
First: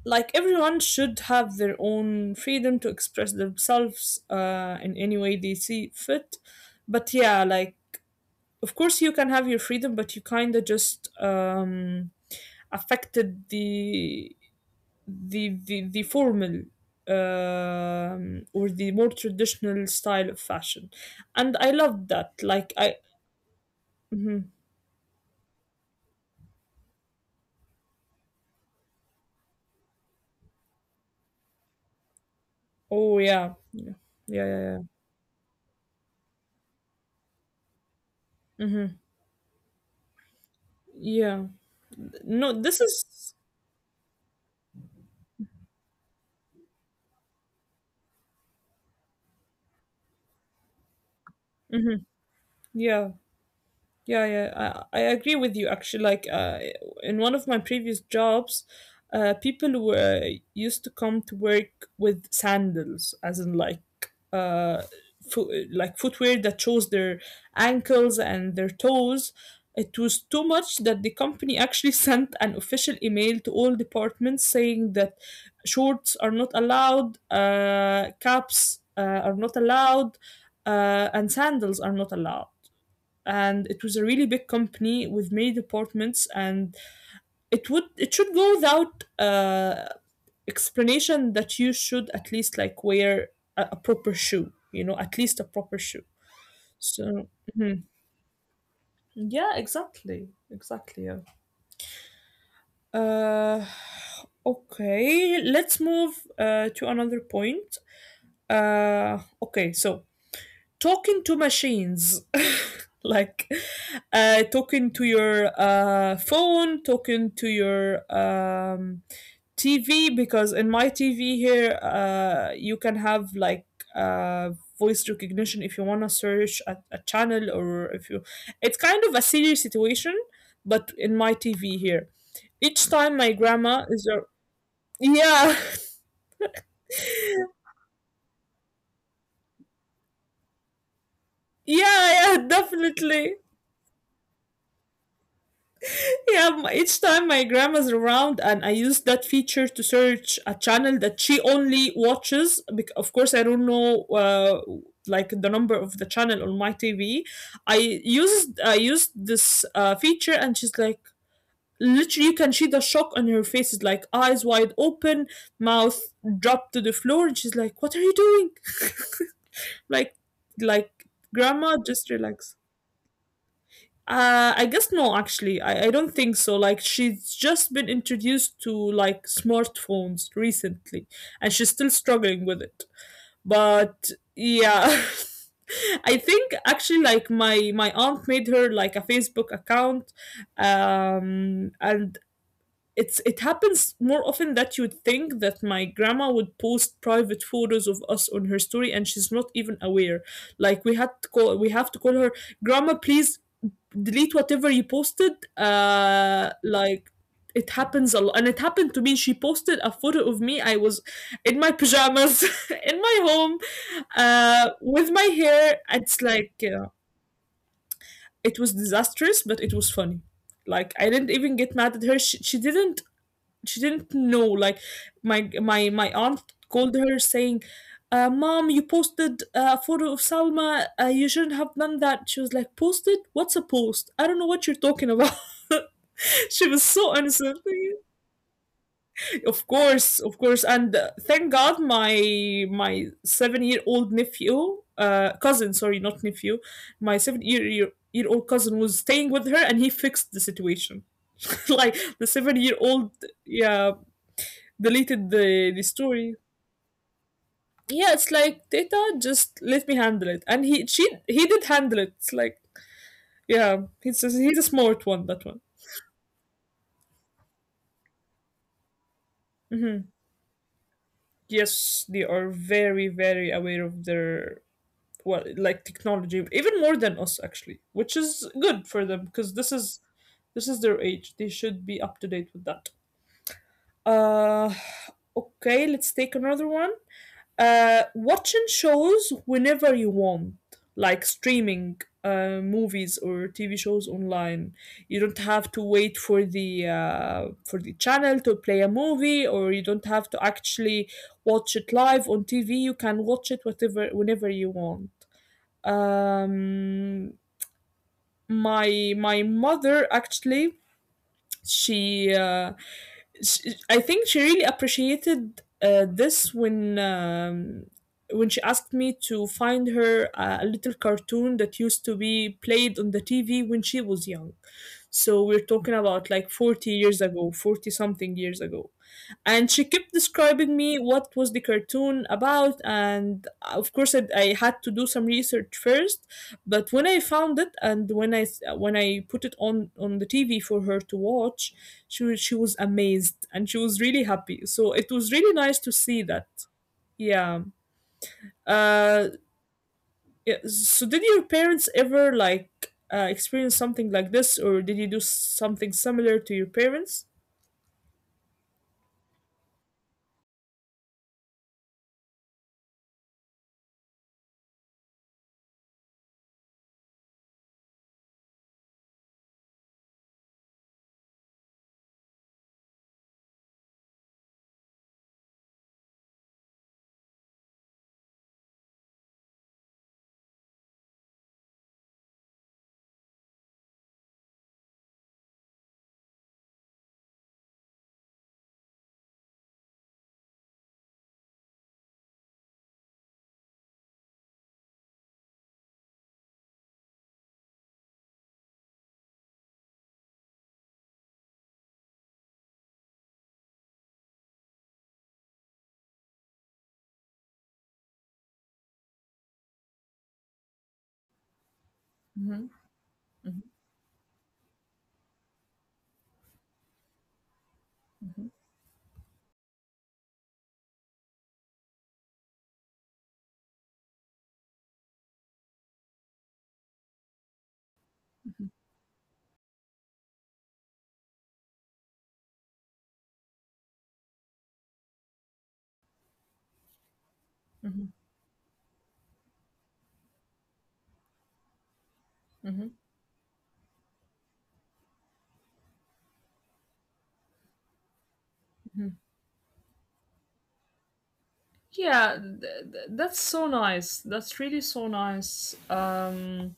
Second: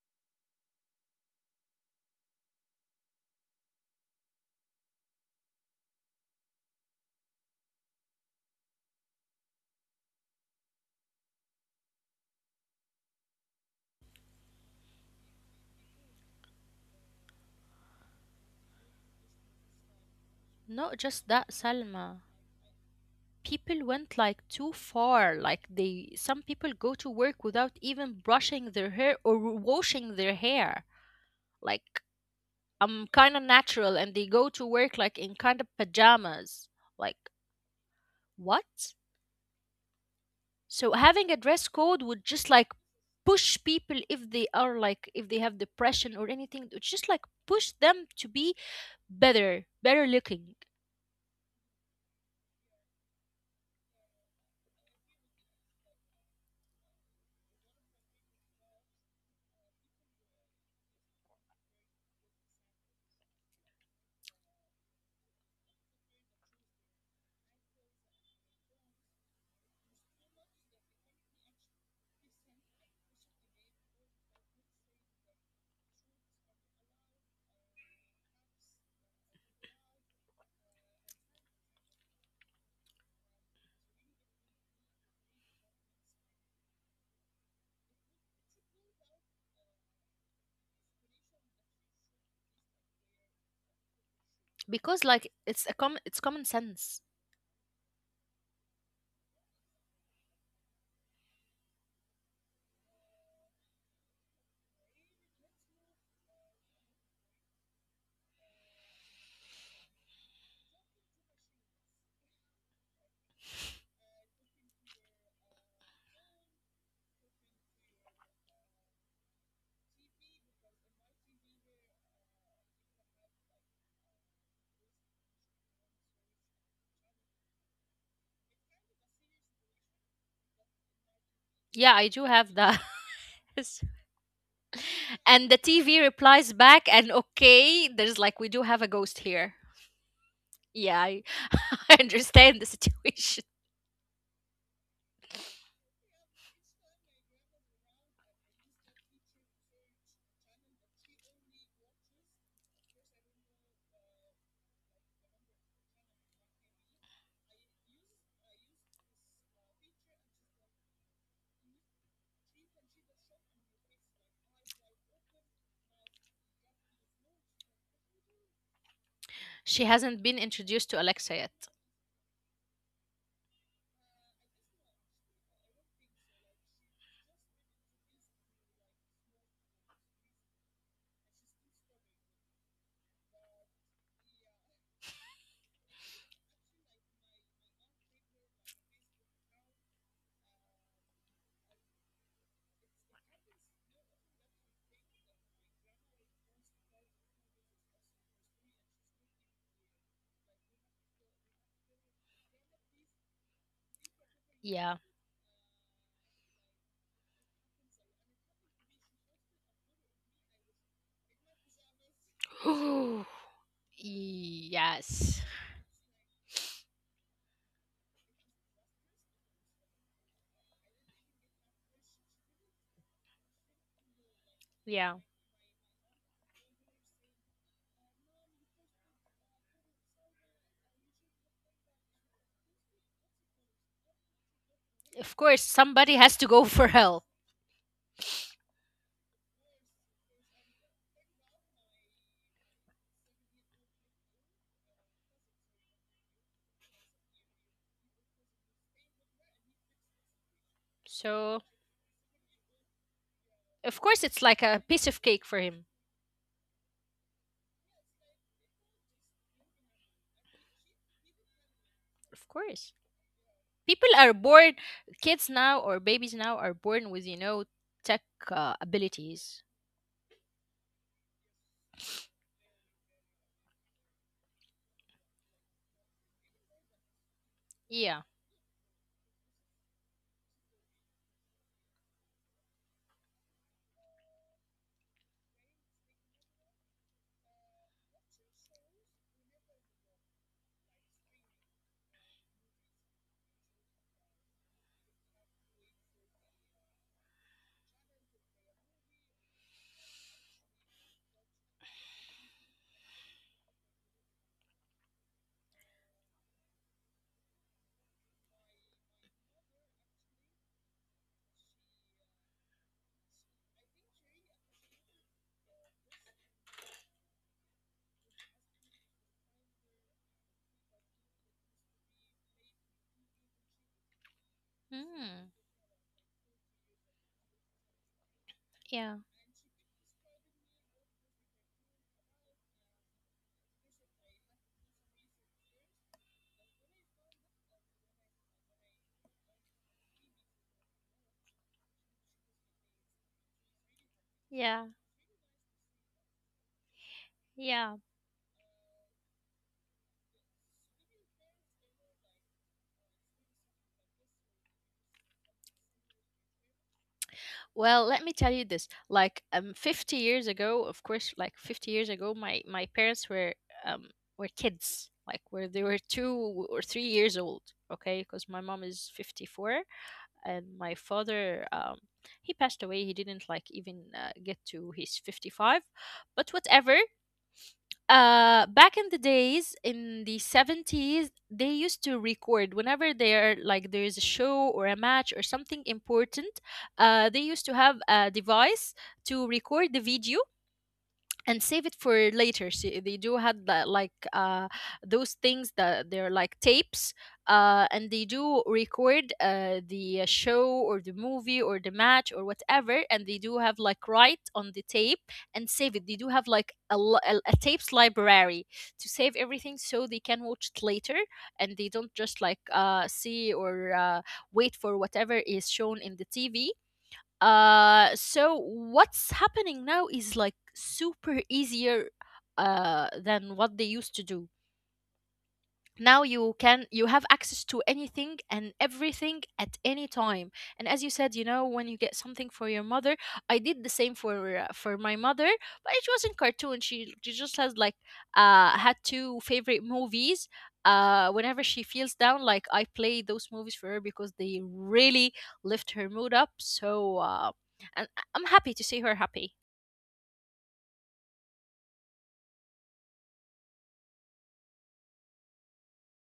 S1: like everyone should have their own freedom to express themselves in any way they see fit. But yeah, like of course you can have your freedom, but you kind of just, affected the formal, or the more traditional style of fashion,
S2: Not
S1: and I
S2: just that,
S1: loved that. Like
S2: salma
S1: I.
S2: people
S1: Mhm.
S2: went like too far. Like they, some people go to work without even brushing their hair or washing their hair. Like,
S1: Oh, yeah,
S2: I'm kind
S1: yeah,
S2: of
S1: yeah,
S2: natural, and
S1: yeah,
S2: they go to work like in kind of pajamas. Like,
S1: yeah. Hmm.
S2: what?
S1: Yeah.
S2: So having a dress
S1: No,
S2: code would
S1: this
S2: just like
S1: is.
S2: push people, if they are like, if they have depression or anything, it's just like push them to be better, better looking.
S1: Yeah. Yeah, yeah, I agree with you actually. Like, in one of my previous jobs, people were used to come to work with sandals, as in, like, uh, like footwear that shows their ankles and their toes. It was too much that the company actually sent an official email to all departments saying that shorts are not allowed, caps are not allowed, and sandals are not allowed, and it was a really big company with many departments, and it should go without explanation that you should at least like wear a proper shoe, you know, at least a
S2: Because like
S1: proper shoe.
S2: it's a com it's common
S1: So.
S2: sense.
S1: Mhm. Yeah, exactly, exactly. Yeah. uh okay, let's move to another point. Okay, so, talking to machines, like, talking to your phone, talking to your TV, because in my TV here, you can have, like, uh, voice recognition if you want to search a channel, or if you, it's kind of a serious situation, but in my TV here,
S2: Yeah, I do
S1: each
S2: have
S1: time my
S2: that.
S1: grandma is a. Yeah.
S2: And the TV replies back, and okay, there's like, we do have a ghost here. Yeah, I,
S1: Yeah, yeah,
S2: I understand the
S1: definitely.
S2: situation.
S1: Yeah, each time my grandma's around and I use that feature to search a channel that she only watches. Of course, I don't know, uh, like, the number of the channel on my TV. I I used this feature, and she's like, literally you can see the shock on her face, is like eyes wide open, mouth dropped to the floor, and she's like, "What are you doing?" Like,
S2: She hasn't been
S1: like
S2: introduced to
S1: grandma,
S2: Alexa
S1: just
S2: yet.
S1: relax. I guess no, actually. I don't think so. Like, she's just been introduced to like smartphones recently, and she's still struggling with it. But yeah, I think actually like my aunt made her like a Facebook account, and it happens more often that you'd think that my grandma would post private photos of us on her story, and she's not even aware. Like we have to call her grandma, please delete whatever you posted
S2: Yeah.
S1: uh like It happens a lot, and it happened to me. She posted a photo of me. I was in my pajamas in my home with my hair.
S2: Yes.
S1: It's like it was disastrous, but it was funny. Like I didn't even get mad at her. She, she didn't she didn't know. Like my
S2: Yeah.
S1: my my aunt called her saying, "Mom, you posted a photo of Salma. You shouldn't have done that." She was like, "Posted? What's a post? I don't know what you're talking about."
S2: Of course, somebody
S1: She was
S2: has to go
S1: so
S2: for
S1: innocent.
S2: help.
S1: Of course, of course. And thank God my 7 year old nephew cousin sorry not nephew my seven-year, year year old cousin was staying with her, and he fixed the situation. Like
S2: So,
S1: the 7 year old, yeah,
S2: of course, it's like a
S1: deleted
S2: piece of
S1: the
S2: cake for him.
S1: story. Yeah, it's like Data, just let me handle it. And he did handle it. It's like
S2: Of course.
S1: yeah,
S2: People
S1: he's a
S2: are
S1: smart
S2: born,
S1: one. That one.
S2: kids now or babies now are born with, you know, tech
S1: Hmm.
S2: abilities.
S1: Yes, they are very very aware of their well like technology, even more than us actually, which is
S2: Yeah.
S1: good for them because this is their age. They should be up to date with that. Uh, okay, let's take another one. Watching shows whenever you want, like streaming movies or TV shows online. You don't have to wait for the channel to play a movie, or you don't have to actually watch it live on TV. You can watch it whatever whenever you want. Um, my mother actually she, uh, she I think she really appreciated this when she asked me to find her a little cartoon that used to be played on the TV when she was young. So we're talking
S2: Hmm.
S1: about like 40 years ago, 40 something years ago.
S2: Yeah.
S1: And she kept describing me what was the cartoon about, and of course I had to do some research first. But when I found it, and when I when I put it on the TV for her to watch, she was amazed and she was really happy, so it
S2: Yeah.
S1: was really nice to see that. Yeah.
S2: Yeah.
S1: Uh, yeah, so did your parents ever like experience something like this, or did you do something similar to your parents?
S2: Well, let me tell you this. Like 50 years ago, of course, like 50 years ago, my parents um were kids, like where they were 2 or 3 years old, okay? Because my mom is 54, and my father he passed away. He didn't like even get to his 55. But whatever, back in the days in the 70s, they used to record whenever there like there's a show or a match or something important. They used to have a device to record the video and save it for later. See, they do had like those things that they're like tapes, and they do record the show or the movie or the match or whatever, and they do have like write on the tape and save it. They do have like a tapes library to save everything so they can watch it later, and they don't just like see or wait for whatever is shown in the TV. So what's happening now is like super easier than what they used to do. Now you have access to anything and everything at any time. And as you said, you know, when you get something for your mother, I did the same for my mother, but it wasn't cartoon. She just has like had two favorite movies. Whenever she feels down, like I play those movies for her because they really lift her mood up. So I'm happy to see her happy.
S1: Yeah, that's so nice. That's really so nice.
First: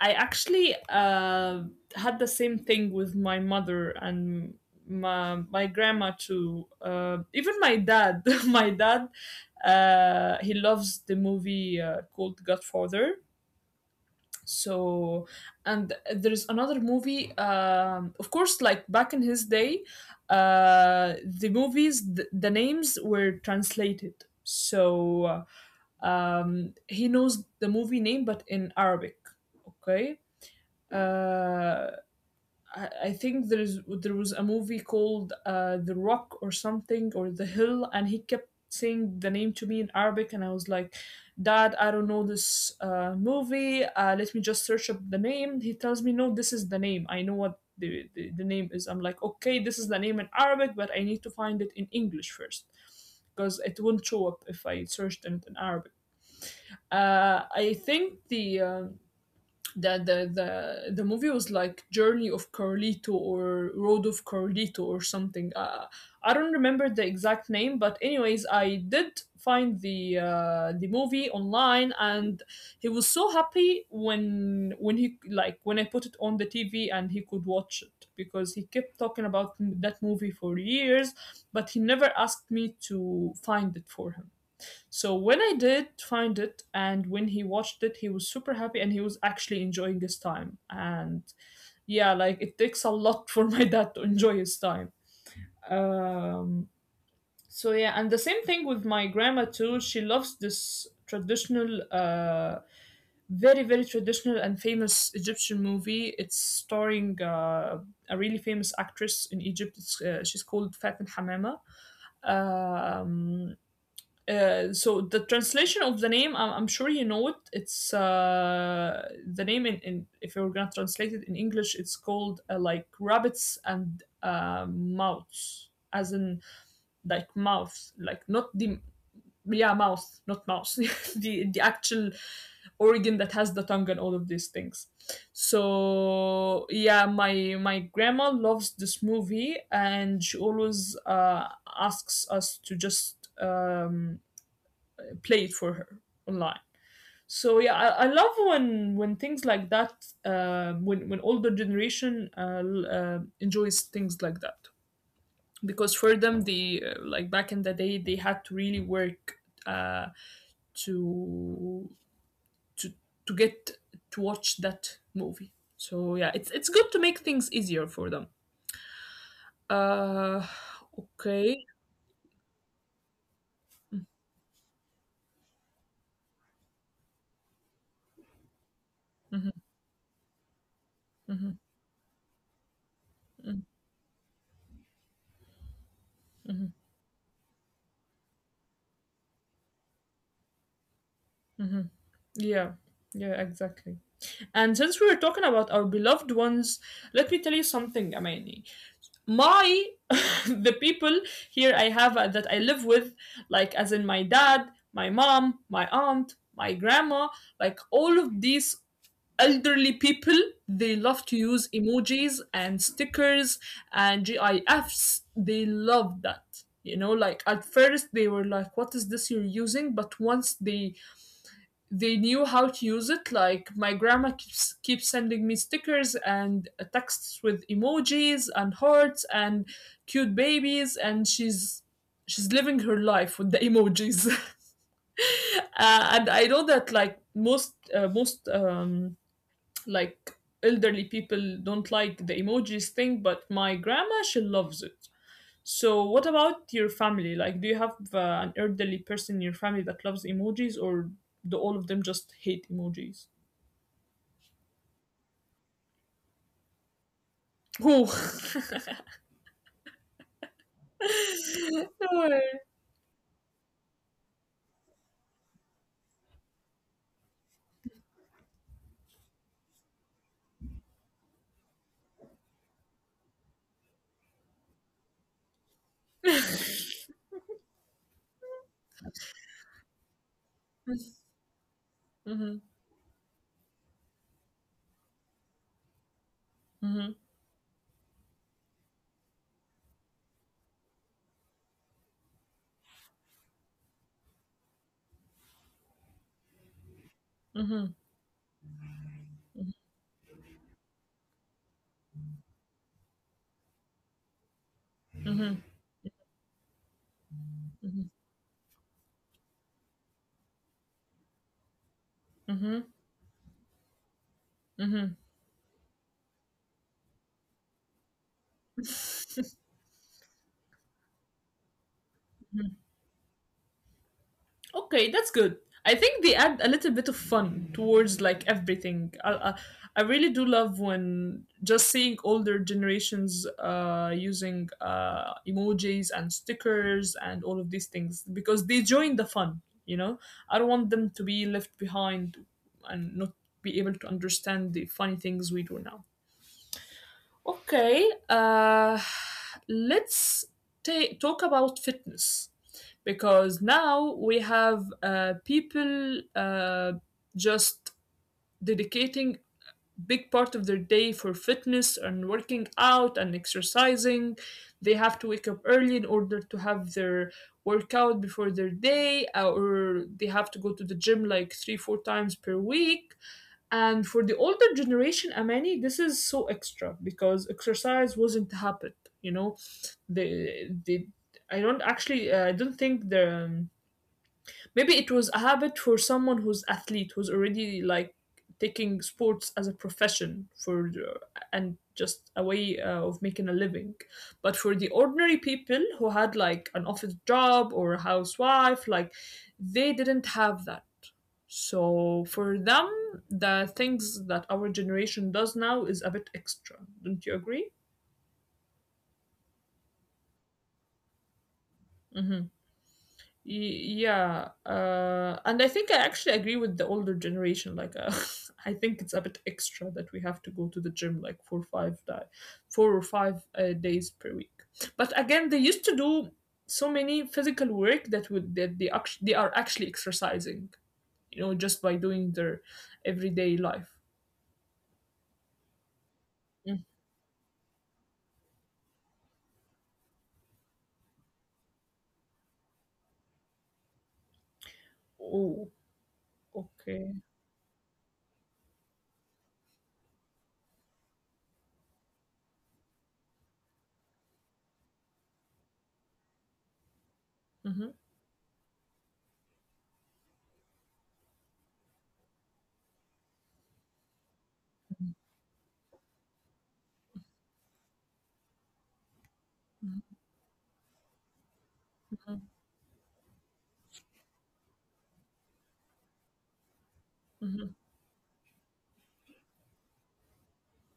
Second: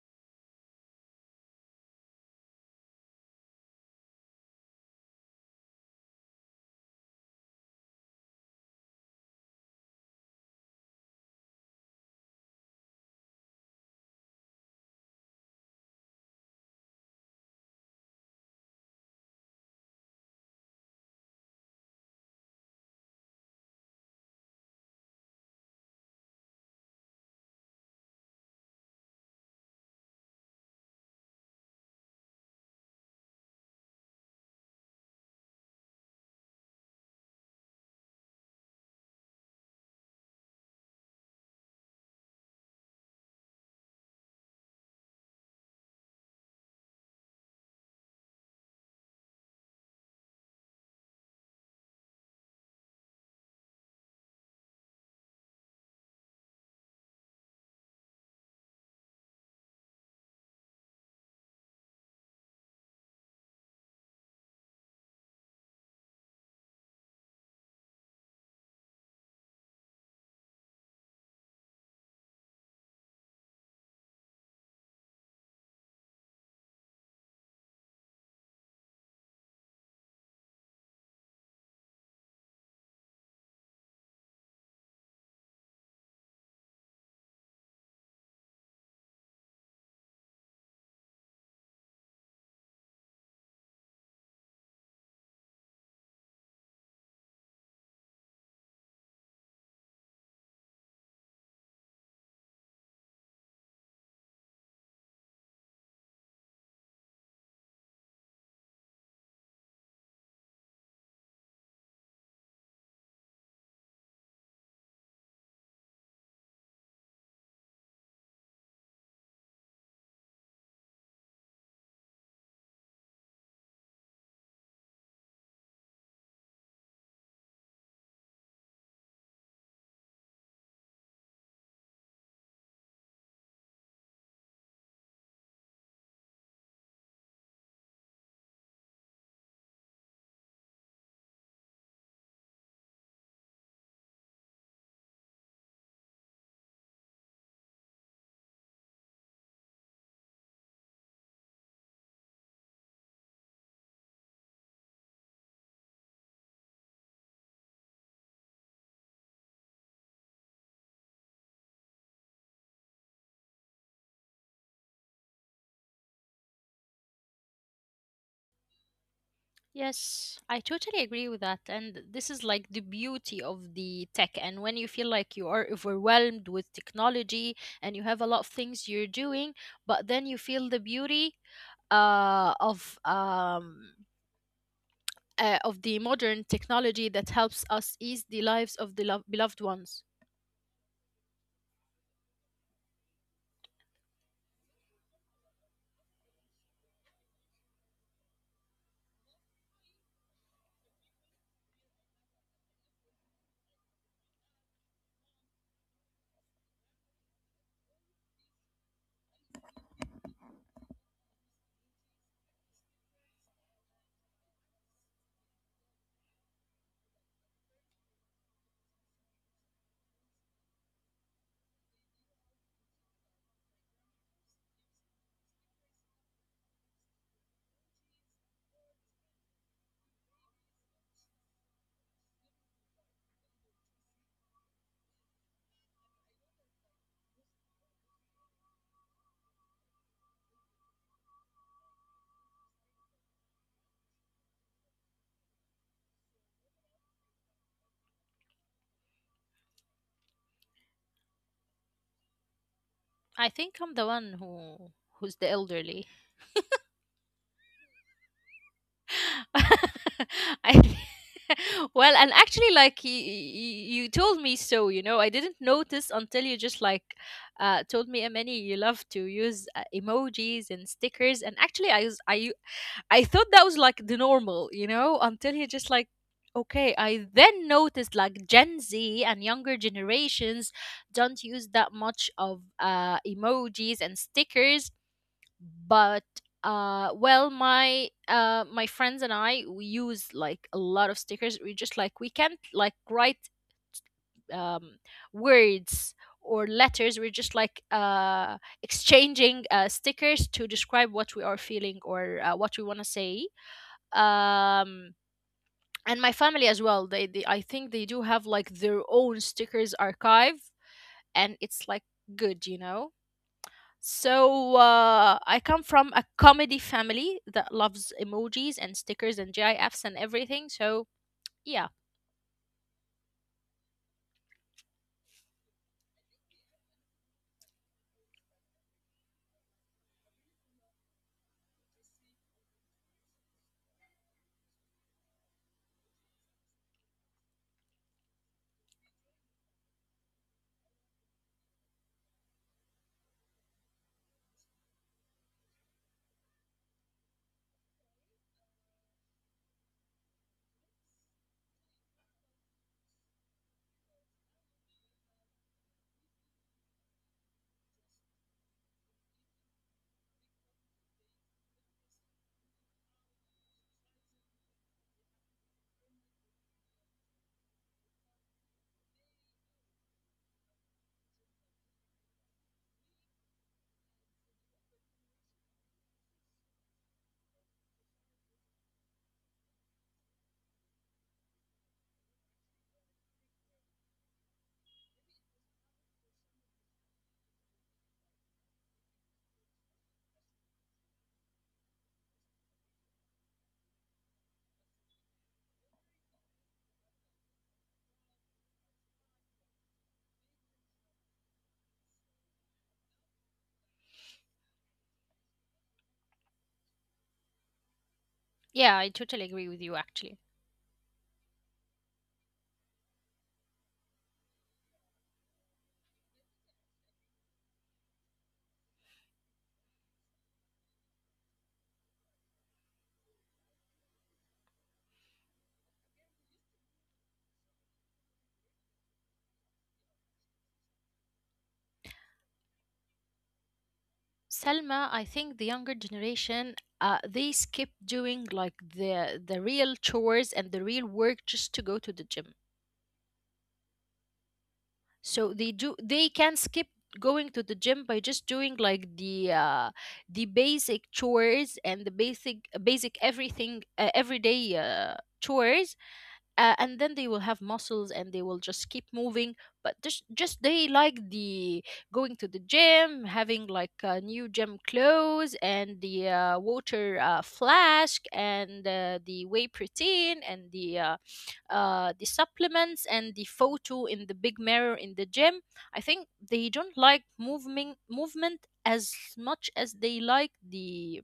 S1: I actually had the same thing with my mother and my grandma too. Even my dad. My dad, he loves the movie called Godfather. So and there's another movie, um, of course, like back in his day the movies, the names were translated. So um, he knows the movie name but in Arabic. Okay. Uh, I think there is there was a movie called The Rock or something, or The Hill, and he kept saying the name to me in Arabic, and I was like, "Dad, I don't know this movie. Let me just search up the name." He tells me, "No, this is the name. I know what the name is." I'm like, "Okay, this is the name in Arabic, but I need to find it in English first, because it won't show up if I searched it in Arabic." I think the movie was like Journey of Carlito or Road of Carlito or something. I don't remember the exact name, but anyways, I did find the movie online, and he was so happy when he like when I put it on the TV and he could watch it, because he kept talking about that movie for years, but he never asked me to find it for him. So when I did find it, and when he watched it, he was super happy and he was actually enjoying his time. And yeah, like it takes a lot for my dad to enjoy his time. Um, so yeah, and the same thing with my grandma too. She loves this traditional, very very traditional and famous Egyptian movie. It's starring a really famous actress in Egypt. It's, she's called Faten Hamama. Um, so the translation of the name, I'm sure you know it. It's the name in if you're gonna translate it in English, it's called like rabbits and mouths, as in like mouth, like not the yeah mouth, not mouse, the actual organ that has the tongue and all of these things. So yeah, my grandma loves this movie, and she always asks us to just play it for her online. So yeah, I love when things like that, when older generation enjoys things like that, because for them the like back in the day they had to really work uh, to to to get to watch that movie. So yeah, it's good to make things easier for them. Uh,
S2: Yes, I totally
S1: okay.
S2: agree with that. And this is like the beauty of the tech. And when you feel like you are overwhelmed with technology and you have a lot of things
S1: Mhm,
S2: you're doing, but then you feel the
S1: mhm,
S2: beauty uh, of
S1: mhm,
S2: um, of the
S1: mhm,
S2: modern technology that helps us ease the lives of the beloved ones.
S1: mhm. Yeah, yeah, exactly. And since we were talking about our beloved ones, let me tell you something, Amani. My, the people here I have that I live with, like as in my dad, my mom, my aunt, my grandma, like all of these elderly people, they love to use emojis and stickers and GIFs. They love that. You know, like at first they were like, what is this you're using? But once they knew how to use it. Like my grandma keeps sending me stickers and texts with emojis and hearts and cute babies, and she's living her life with the emojis. Uh, and I know that like most like elderly people don't like the emojis thing, but my grandma she loves it. So, what about your family? Like, do you have an elderly person in your family that loves emojis, or do all of them just hate emojis?
S2: I think I'm the one who who's the elderly.
S1: Oh,
S2: I
S1: no way.
S2: Well, and actually, like, you told me, so, you know, I didn't notice until you just like told me, Emily, you love to use emojis and stickers, and actually, I thought that was like the normal, you know, until you just like. Okay, I then noticed like Gen Z and younger generations don't use that
S1: Mhm,
S2: much of emojis and stickers, but
S1: mhm,
S2: well, my my friends and I, we use like a lot of stickers. We just like, we can't like write um words or letters. We're just
S1: mhm,
S2: like exchanging stickers to describe what we are feeling or what we want to say. um
S1: mhm,
S2: and my family as well, they I think
S1: mhm,
S2: they do have like their own stickers archive, and it's like good,
S1: mhm,
S2: you know. So
S1: mhm.
S2: I come from a comedy family that loves emojis and stickers and GIFs and everything. So yeah,
S1: Okay, that's good. I think they add a little bit of fun towards like everything. I really do love when just seeing older generations using emojis and stickers and all of these things because they join the fun. You know, I don't want them to be left behind and not be able to understand the funny things we do now. Okay, let's ta talk about fitness because now we have people just dedicating big part of their day for fitness and working out and exercising. They have to wake up early in order to have their workout before their day, or they have to go to the gym like three, four times per week. And for the older generation, Amani, this is so extra because exercise wasn't a habit. You know, the I don't actually I don't think the maybe it was a habit for someone who's athlete, who's already like taking sports as a profession for and just a way of making a living. But for the ordinary people who had like an office job or a housewife, like they didn't have that. So for them, the things that our generation does now is a bit extra. Don't you agree?
S2: yeah, I totally agree with you actually.
S1: Mm-hmm. Yeah, uh, and I think I actually agree with the older generation, like, I think it's a bit extra that we have to go to the gym like four or five days per week. But again, they used to do so many physical work that they are actually exercising, you know, just by doing their everyday life.
S2: Selma, I think the younger generation,
S1: Mm.
S2: they skip doing like the real chores and the real work just to go to the gym. So they do,
S1: Oh,
S2: they can skip going
S1: okay.
S2: to the gym by just doing like the basic chores and the basic everything, everyday chores, and then they will have muscles
S1: Hmm,
S2: and they will just keep moving. But just, they like the going to the gym, having like new gym clothes and the water flask and the whey
S1: hmm,
S2: protein and the supplements and the photo in the big mirror in the gym. I think they don't like movement
S1: hmm,
S2: movement as much as they like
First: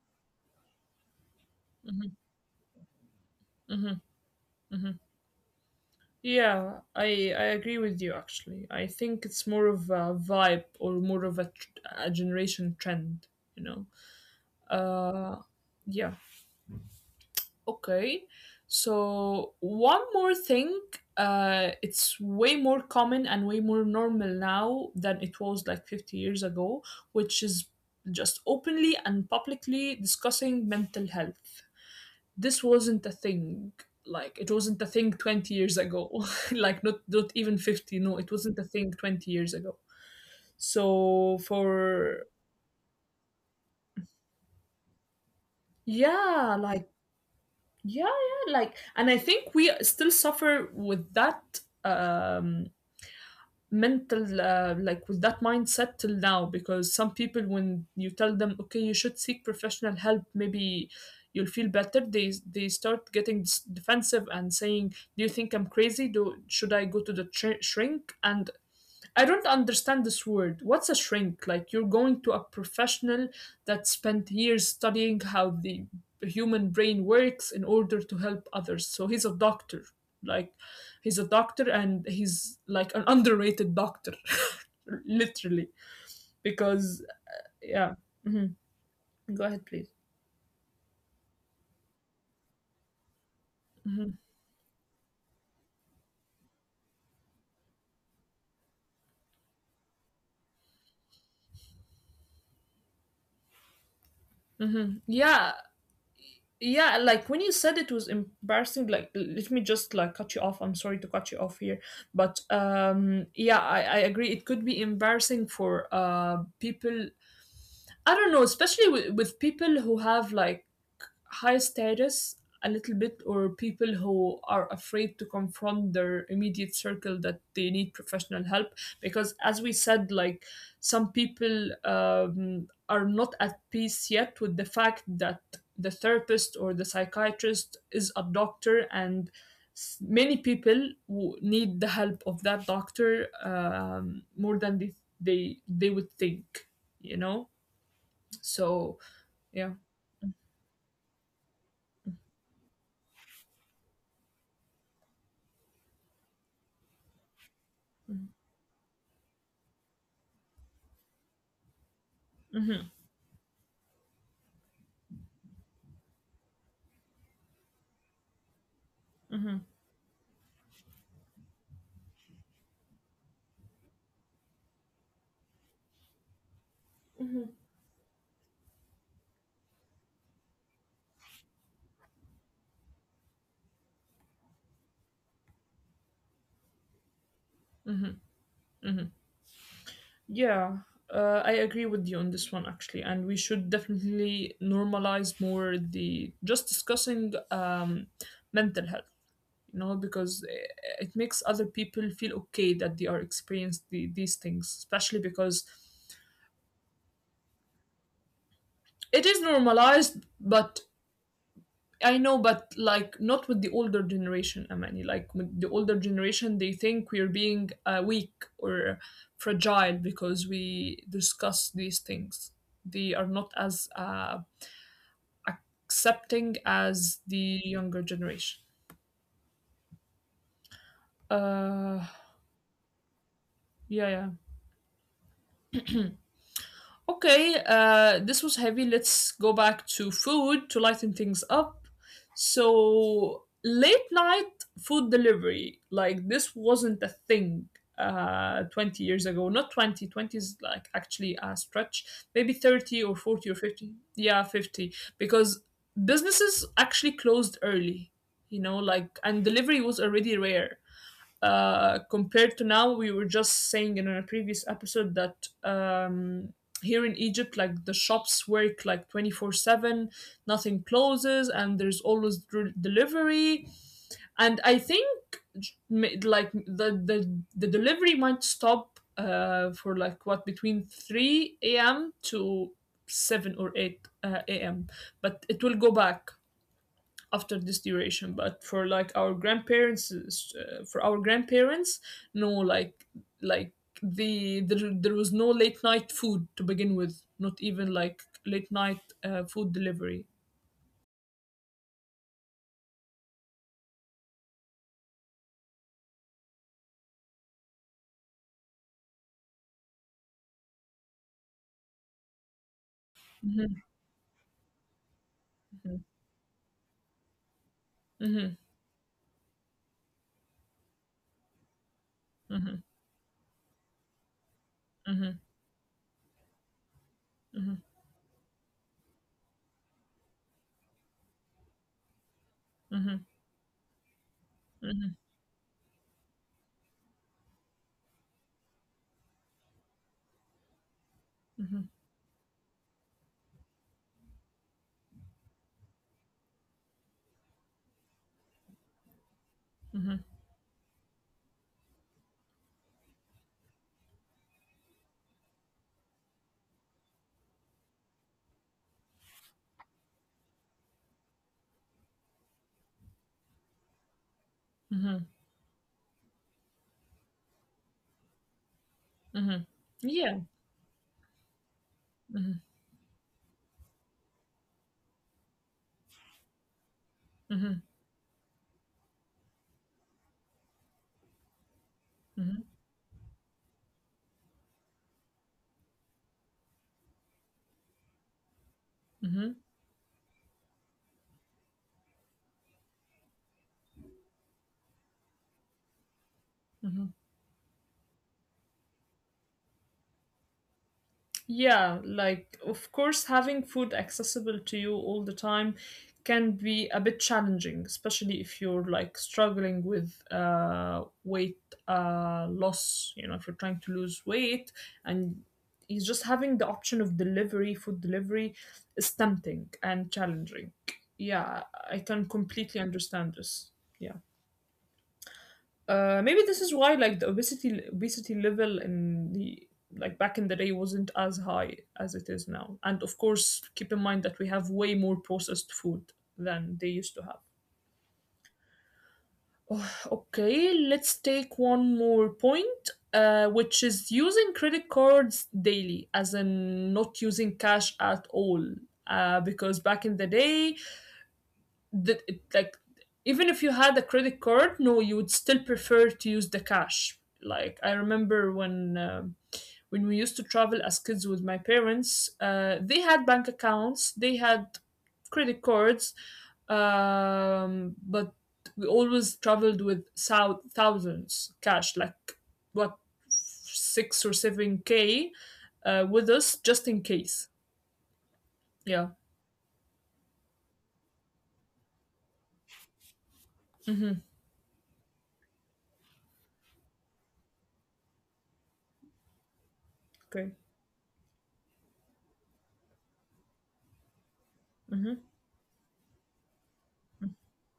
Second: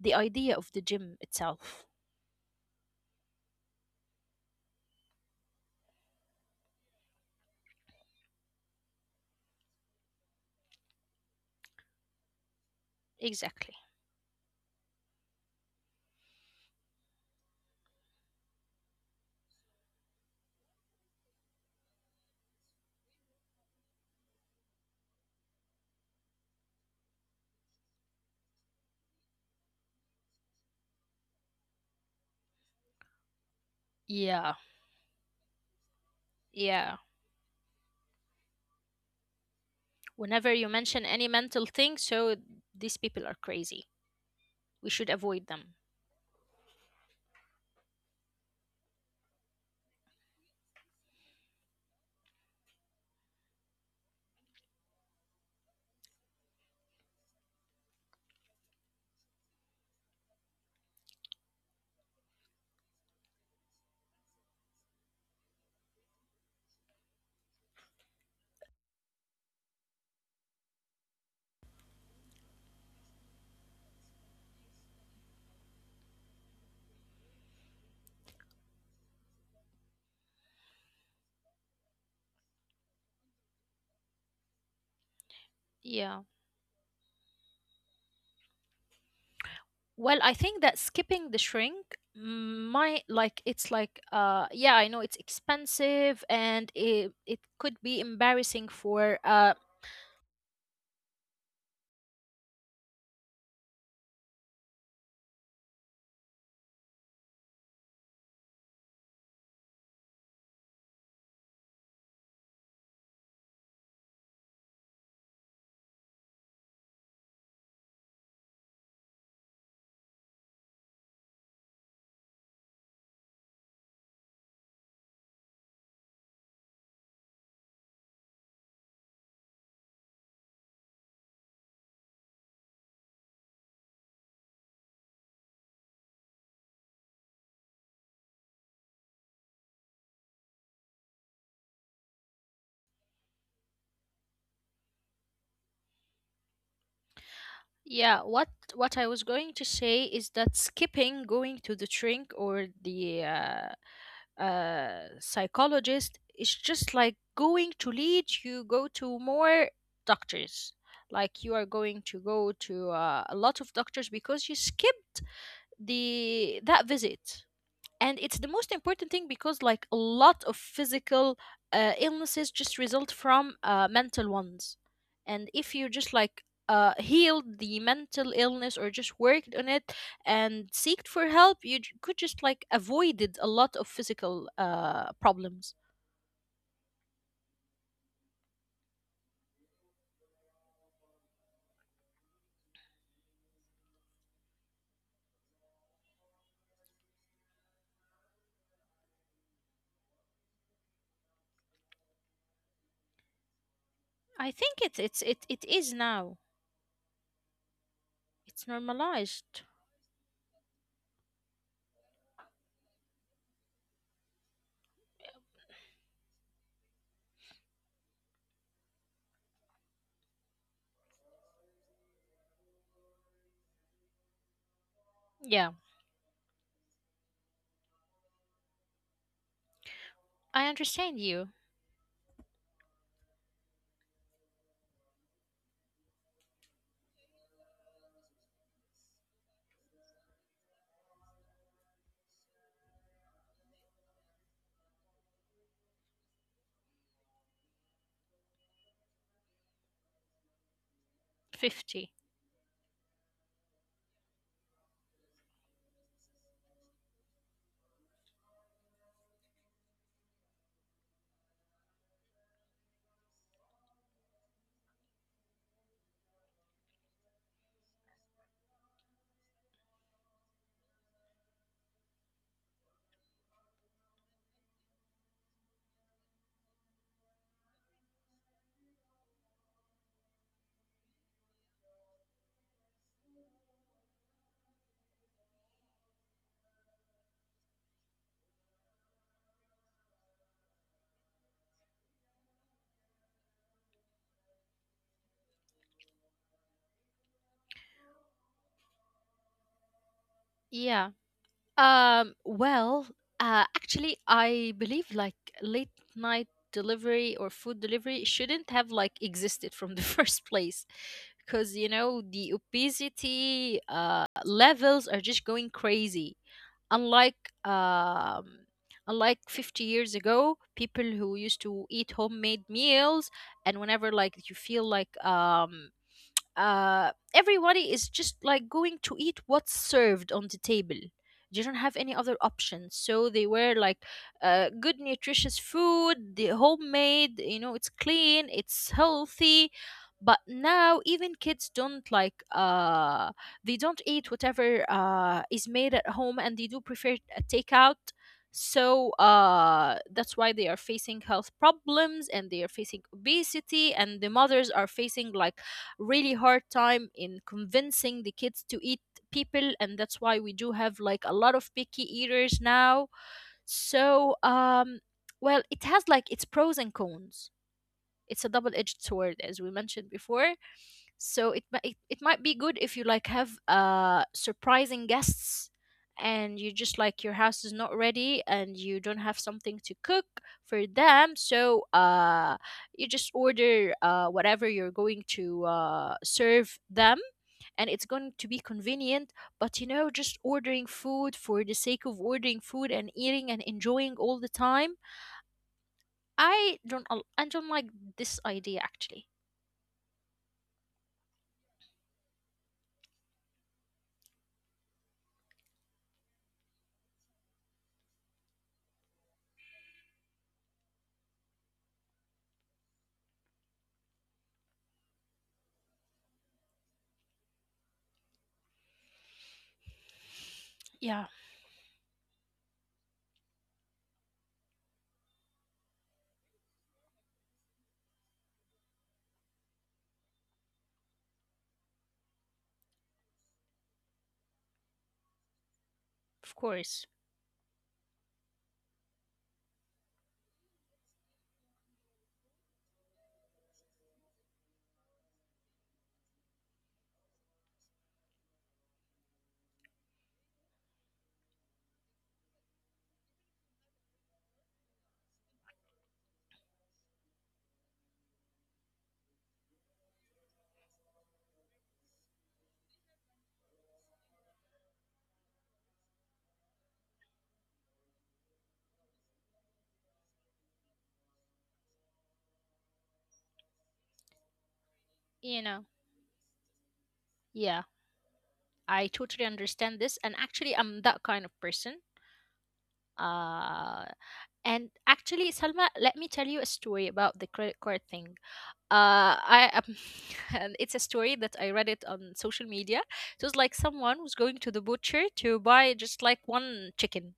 S2: the idea of the gym itself.
S1: hmm, hmm. Yeah, I agree with you actually. I think it's more of a vibe or more of a generation trend, you
S2: Exactly.
S1: know. Uh, yeah. Okay. So one more thing, it's way more common and way more normal now than it was like 50 years ago, which is just openly and publicly discussing mental health. This wasn't a thing, like it
S2: Yeah,
S1: wasn't a thing 20 years ago. Like not
S2: yeah.
S1: not even 50, no, it wasn't a thing 20 years ago.
S2: Whenever you mention
S1: So
S2: any mental thing,
S1: for,
S2: so these people are crazy. We should avoid them.
S1: yeah, like, yeah, yeah, like, and I think we still suffer with that, um mental like with that mindset till now, because some people, when you tell them, okay, you should seek professional help, maybe you'll feel better, they start getting defensive and saying, do you think I'm crazy? Do Should I go to the shrink? And I don't understand this word. What's a shrink? Like you're going to a professional that spent years studying how the human brain works in order to help others. So he's a doctor. Like he's a doctor, and he's like an underrated doctor, literally.
S2: Yeah.
S1: Because yeah. Hmm. Go ahead, please.
S2: Well, I think that skipping the shrink might like, it's
S1: Hmm.
S2: like yeah, I know it's expensive and it could be embarrassing for
S1: Hmm. Yeah. Yeah, like when you said it was embarrassing, like, let me just like cut you off. I'm sorry to cut you off here, but yeah, I agree. It could be embarrassing for people. I don't know, especially with people who have like high status a little bit, or people who are afraid to confront their immediate circle that they need professional help, because as we said, like some people are not at peace yet with the fact that the therapist or the psychiatrist is a doctor, and many people who need the help of that doctor more than they would think, you know.
S2: yeah. what
S1: So
S2: what I was going
S1: yeah.
S2: to say is that skipping going to the shrink or the psychologist, it's just like going to lead you, go to more doctors. Like, you are going to go to a lot of doctors because you skipped the that visit, and it's the most important thing because like a lot of physical illnesses just result from mental ones. And if you just like healed the mental illness or just worked on it and seeked for help, you could just like avoided a lot of physical problems.
S1: Hmm. Yeah, I agree with you on this one actually, and we should definitely normalize more the just discussing mental health. You know, because it makes other people feel okay that they are experiencing these things,
S2: I think it,
S1: especially
S2: it's it,
S1: because
S2: it is now, it's
S1: it is
S2: normalized.
S1: normalized, but I know, but like not with the older generation, Amani. Like with the older generation, they think we're being weak or fragile because we discuss these things. They are not as
S2: Yeah,
S1: accepting as the younger generation.
S2: I understand you.
S1: Uh, yeah, yeah. Okay, this was heavy. Let's go back to food to lighten things up. So, late night food delivery, like this wasn't a thing 20 years ago. Not 20, 20 is like actually a stretch. Maybe
S2: 50.
S1: 30 or 40 or 50. Yeah, 50. Because businesses actually closed early, you know, like, and delivery was already rare. Compared to now, we were just saying in a previous episode that here in Egypt, like the shops work like 24/7, nothing closes, and there's always delivery. And I think, like the delivery might stop for like what, between 3 a.m. to 7 or 8 a.m., but it will go back after this duration. But for like our grandparents, for our grandparents, no, like, like there was no late night food to begin with, not even like late night food delivery.
S2: Yeah. Well, actually, I believe like late night delivery or food delivery shouldn't have like existed from the first place because, you know, the
S1: Mm-hmm.
S2: obesity levels are just
S1: Mm-hmm.
S2: going crazy. Unlike
S1: Mm-hmm.
S2: 50 years ago, people who used to eat homemade meals, and whenever like you feel
S1: Mm-hmm.
S2: like everybody is just like going to eat what's served on the table. They don't have any other options.
S1: Mm-hmm.
S2: So they were like good, nutritious food, the homemade, you know, it's clean, it's healthy. But now even
S1: Mm-hmm.
S2: kids don't like, they don't eat whatever is made at home, and they do prefer a takeout. So that's why they are facing health problems and they are facing obesity, and the mothers are facing like really hard time in convincing the kids to eat people, and that's why we do have like a lot of picky eaters now. So well, it has like its pros and cons. It's a double-edged sword,
S1: Mm-hmm.
S2: as we mentioned
S1: Yeah.
S2: before. So it might be good if you like have surprising guests and you just like your
S1: Mm-hmm.
S2: house is not ready and you don't have something to cook for them. So
S1: Mm-hmm.
S2: you just order whatever you're going to serve them, and it's going to be convenient. But you know, just ordering food for the sake of ordering food and eating and enjoying all the time,
S1: Mm-hmm.
S2: I don't like this idea actually.
S1: Yeah, like of course, having food accessible to you all the time can be a bit challenging, especially if you're like struggling with weight loss. You know, if you're trying to lose weight, and he's just having the option of delivery, food delivery is tempting and challenging.
S2: Yeah,
S1: Yeah, I can completely understand this. Yeah. Maybe this is why like the obesity level in the, like back in the day wasn't as high as it is now. And of course, keep in mind that we have way more processed food than
S2: of
S1: they used to
S2: course.
S1: have. Okay, let's take one more point, which is using credit cards daily, as in not using cash at all. Because back in the day, that it, like even if you had a credit card, no, you would still prefer to use the cash. Like I remember when we used to travel as kids with my parents, they had bank accounts, they had credit cards, but we always traveled with thousands cash, like what, 6 or 7K
S2: You know,
S1: with us just in case.
S2: yeah,
S1: Yeah.
S2: I totally understand this. And actually, I'm that kind of person.
S1: Mm-hmm.
S2: Uh, and actually, Salma, let me tell you a story about the credit card thing. I
S1: Okay.
S2: and it's a story that I read it on social media. It was like someone was going to
S1: Mm-hmm.
S2: the butcher to buy just like one chicken.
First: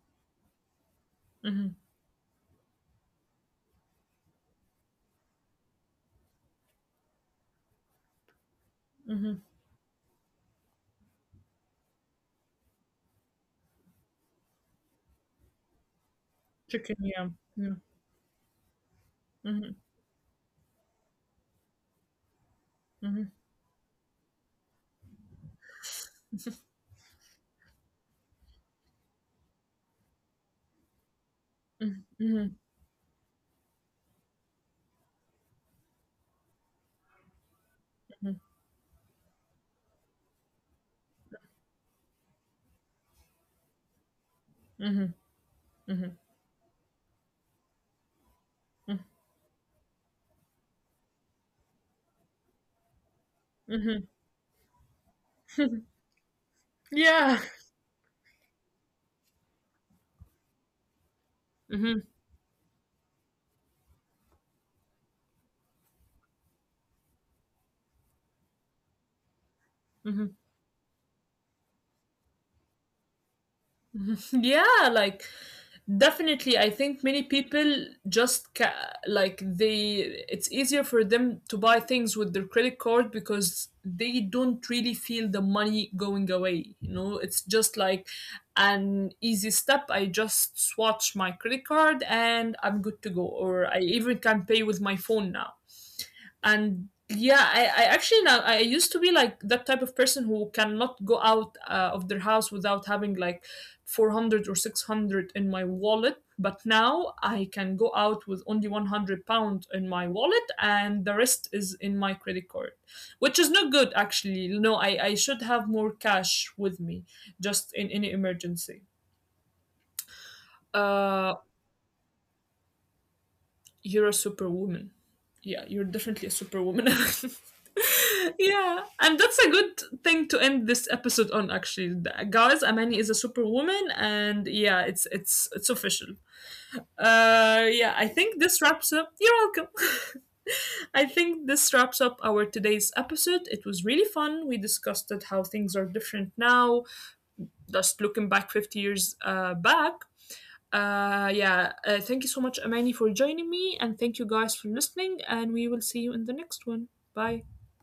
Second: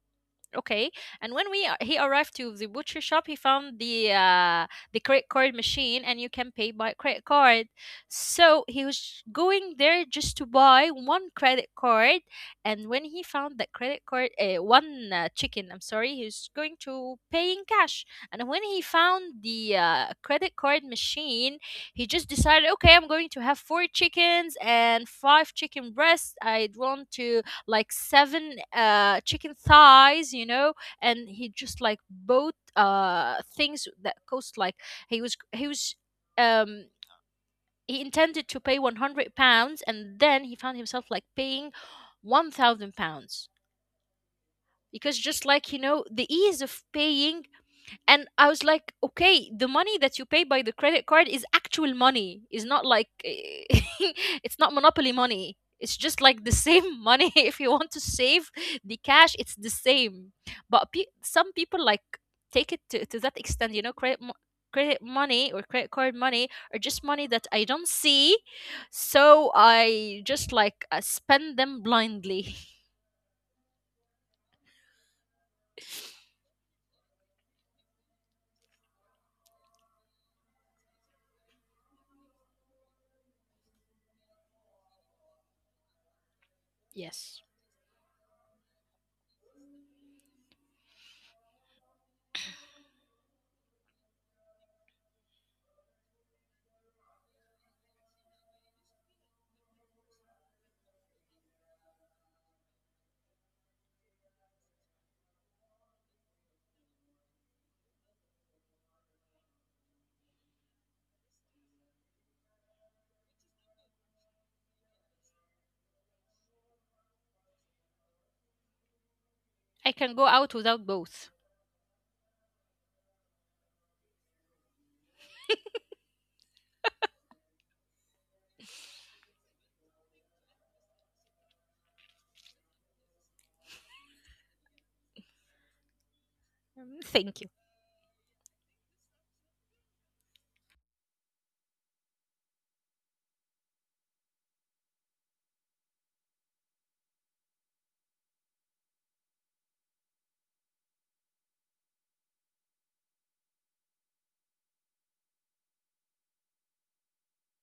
S2: Okay, and when
S1: Mm-hmm.
S2: he arrived to the butcher shop, he found the credit card machine, and you can pay by credit card. So he was
S1: Mm-hmm.
S2: going there just to buy one credit card, and when he found that credit card, one chicken, I'm sorry, he was going
S1: Chicken,
S2: to
S1: yeah.
S2: pay in
S1: Mm-hmm.
S2: cash, and when he found
S1: Mhm.
S2: the credit card machine, he just decided, okay, I'm
S1: Mhm.
S2: going to have four chickens and five chicken breasts. I'd want to like seven chicken thighs, you know, and he just like
S1: Mhm.
S2: bought things that cost like he was he was um, he intended to pay 100 pounds, and then he found himself like paying 1,000 pounds because just like, you
S1: Mhm.
S2: know, the ease of paying. And I was like, okay, the money that you pay by the credit card is actual money, is not like
S1: Mhm.
S2: it's not monopoly money, it's just like the same
S1: Yeah.
S2: money. If you want to save the cash, it's the same. But some
S1: Mhm.
S2: people like take it to that extent, you know. Credit money or credit card money or just money that I don't see, so
S1: Mhm.
S2: I just like spend them blindly.
S1: Mhm. Yeah, like definitely I think many people just like they it's easier for them to buy things with their credit card because they don't really feel the money going away, you know? It's
S2: Yes.
S1: just like an easy step. I just swatch my credit card and I'm good to go, or I even can pay with my phone now. And yeah, I actually now I used to be like that type of person who cannot go out of their house without having like 400 or 600 in my wallet, but now I can go out with only 100 pound in my wallet and the rest is in my credit card, which is not good actually. No, I should have more cash with me just in any emergency.
S2: I can go out without
S1: uh
S2: both.
S1: you're a superwoman. Yeah, you're definitely a superwoman. Yeah, and that's a good thing to end this episode on. Actually, guys, Amani is a superwoman, and yeah, it's official.
S2: Mm, thank you.
S1: Yeah, I think this wraps up. You're welcome. I think this wraps up our today's episode. It was really fun. We discussed that how things are different now, just looking back 50 years back. Yeah, thank you so much, Amani, for joining me, and thank you guys for listening. And we will see you in the next one. Bye.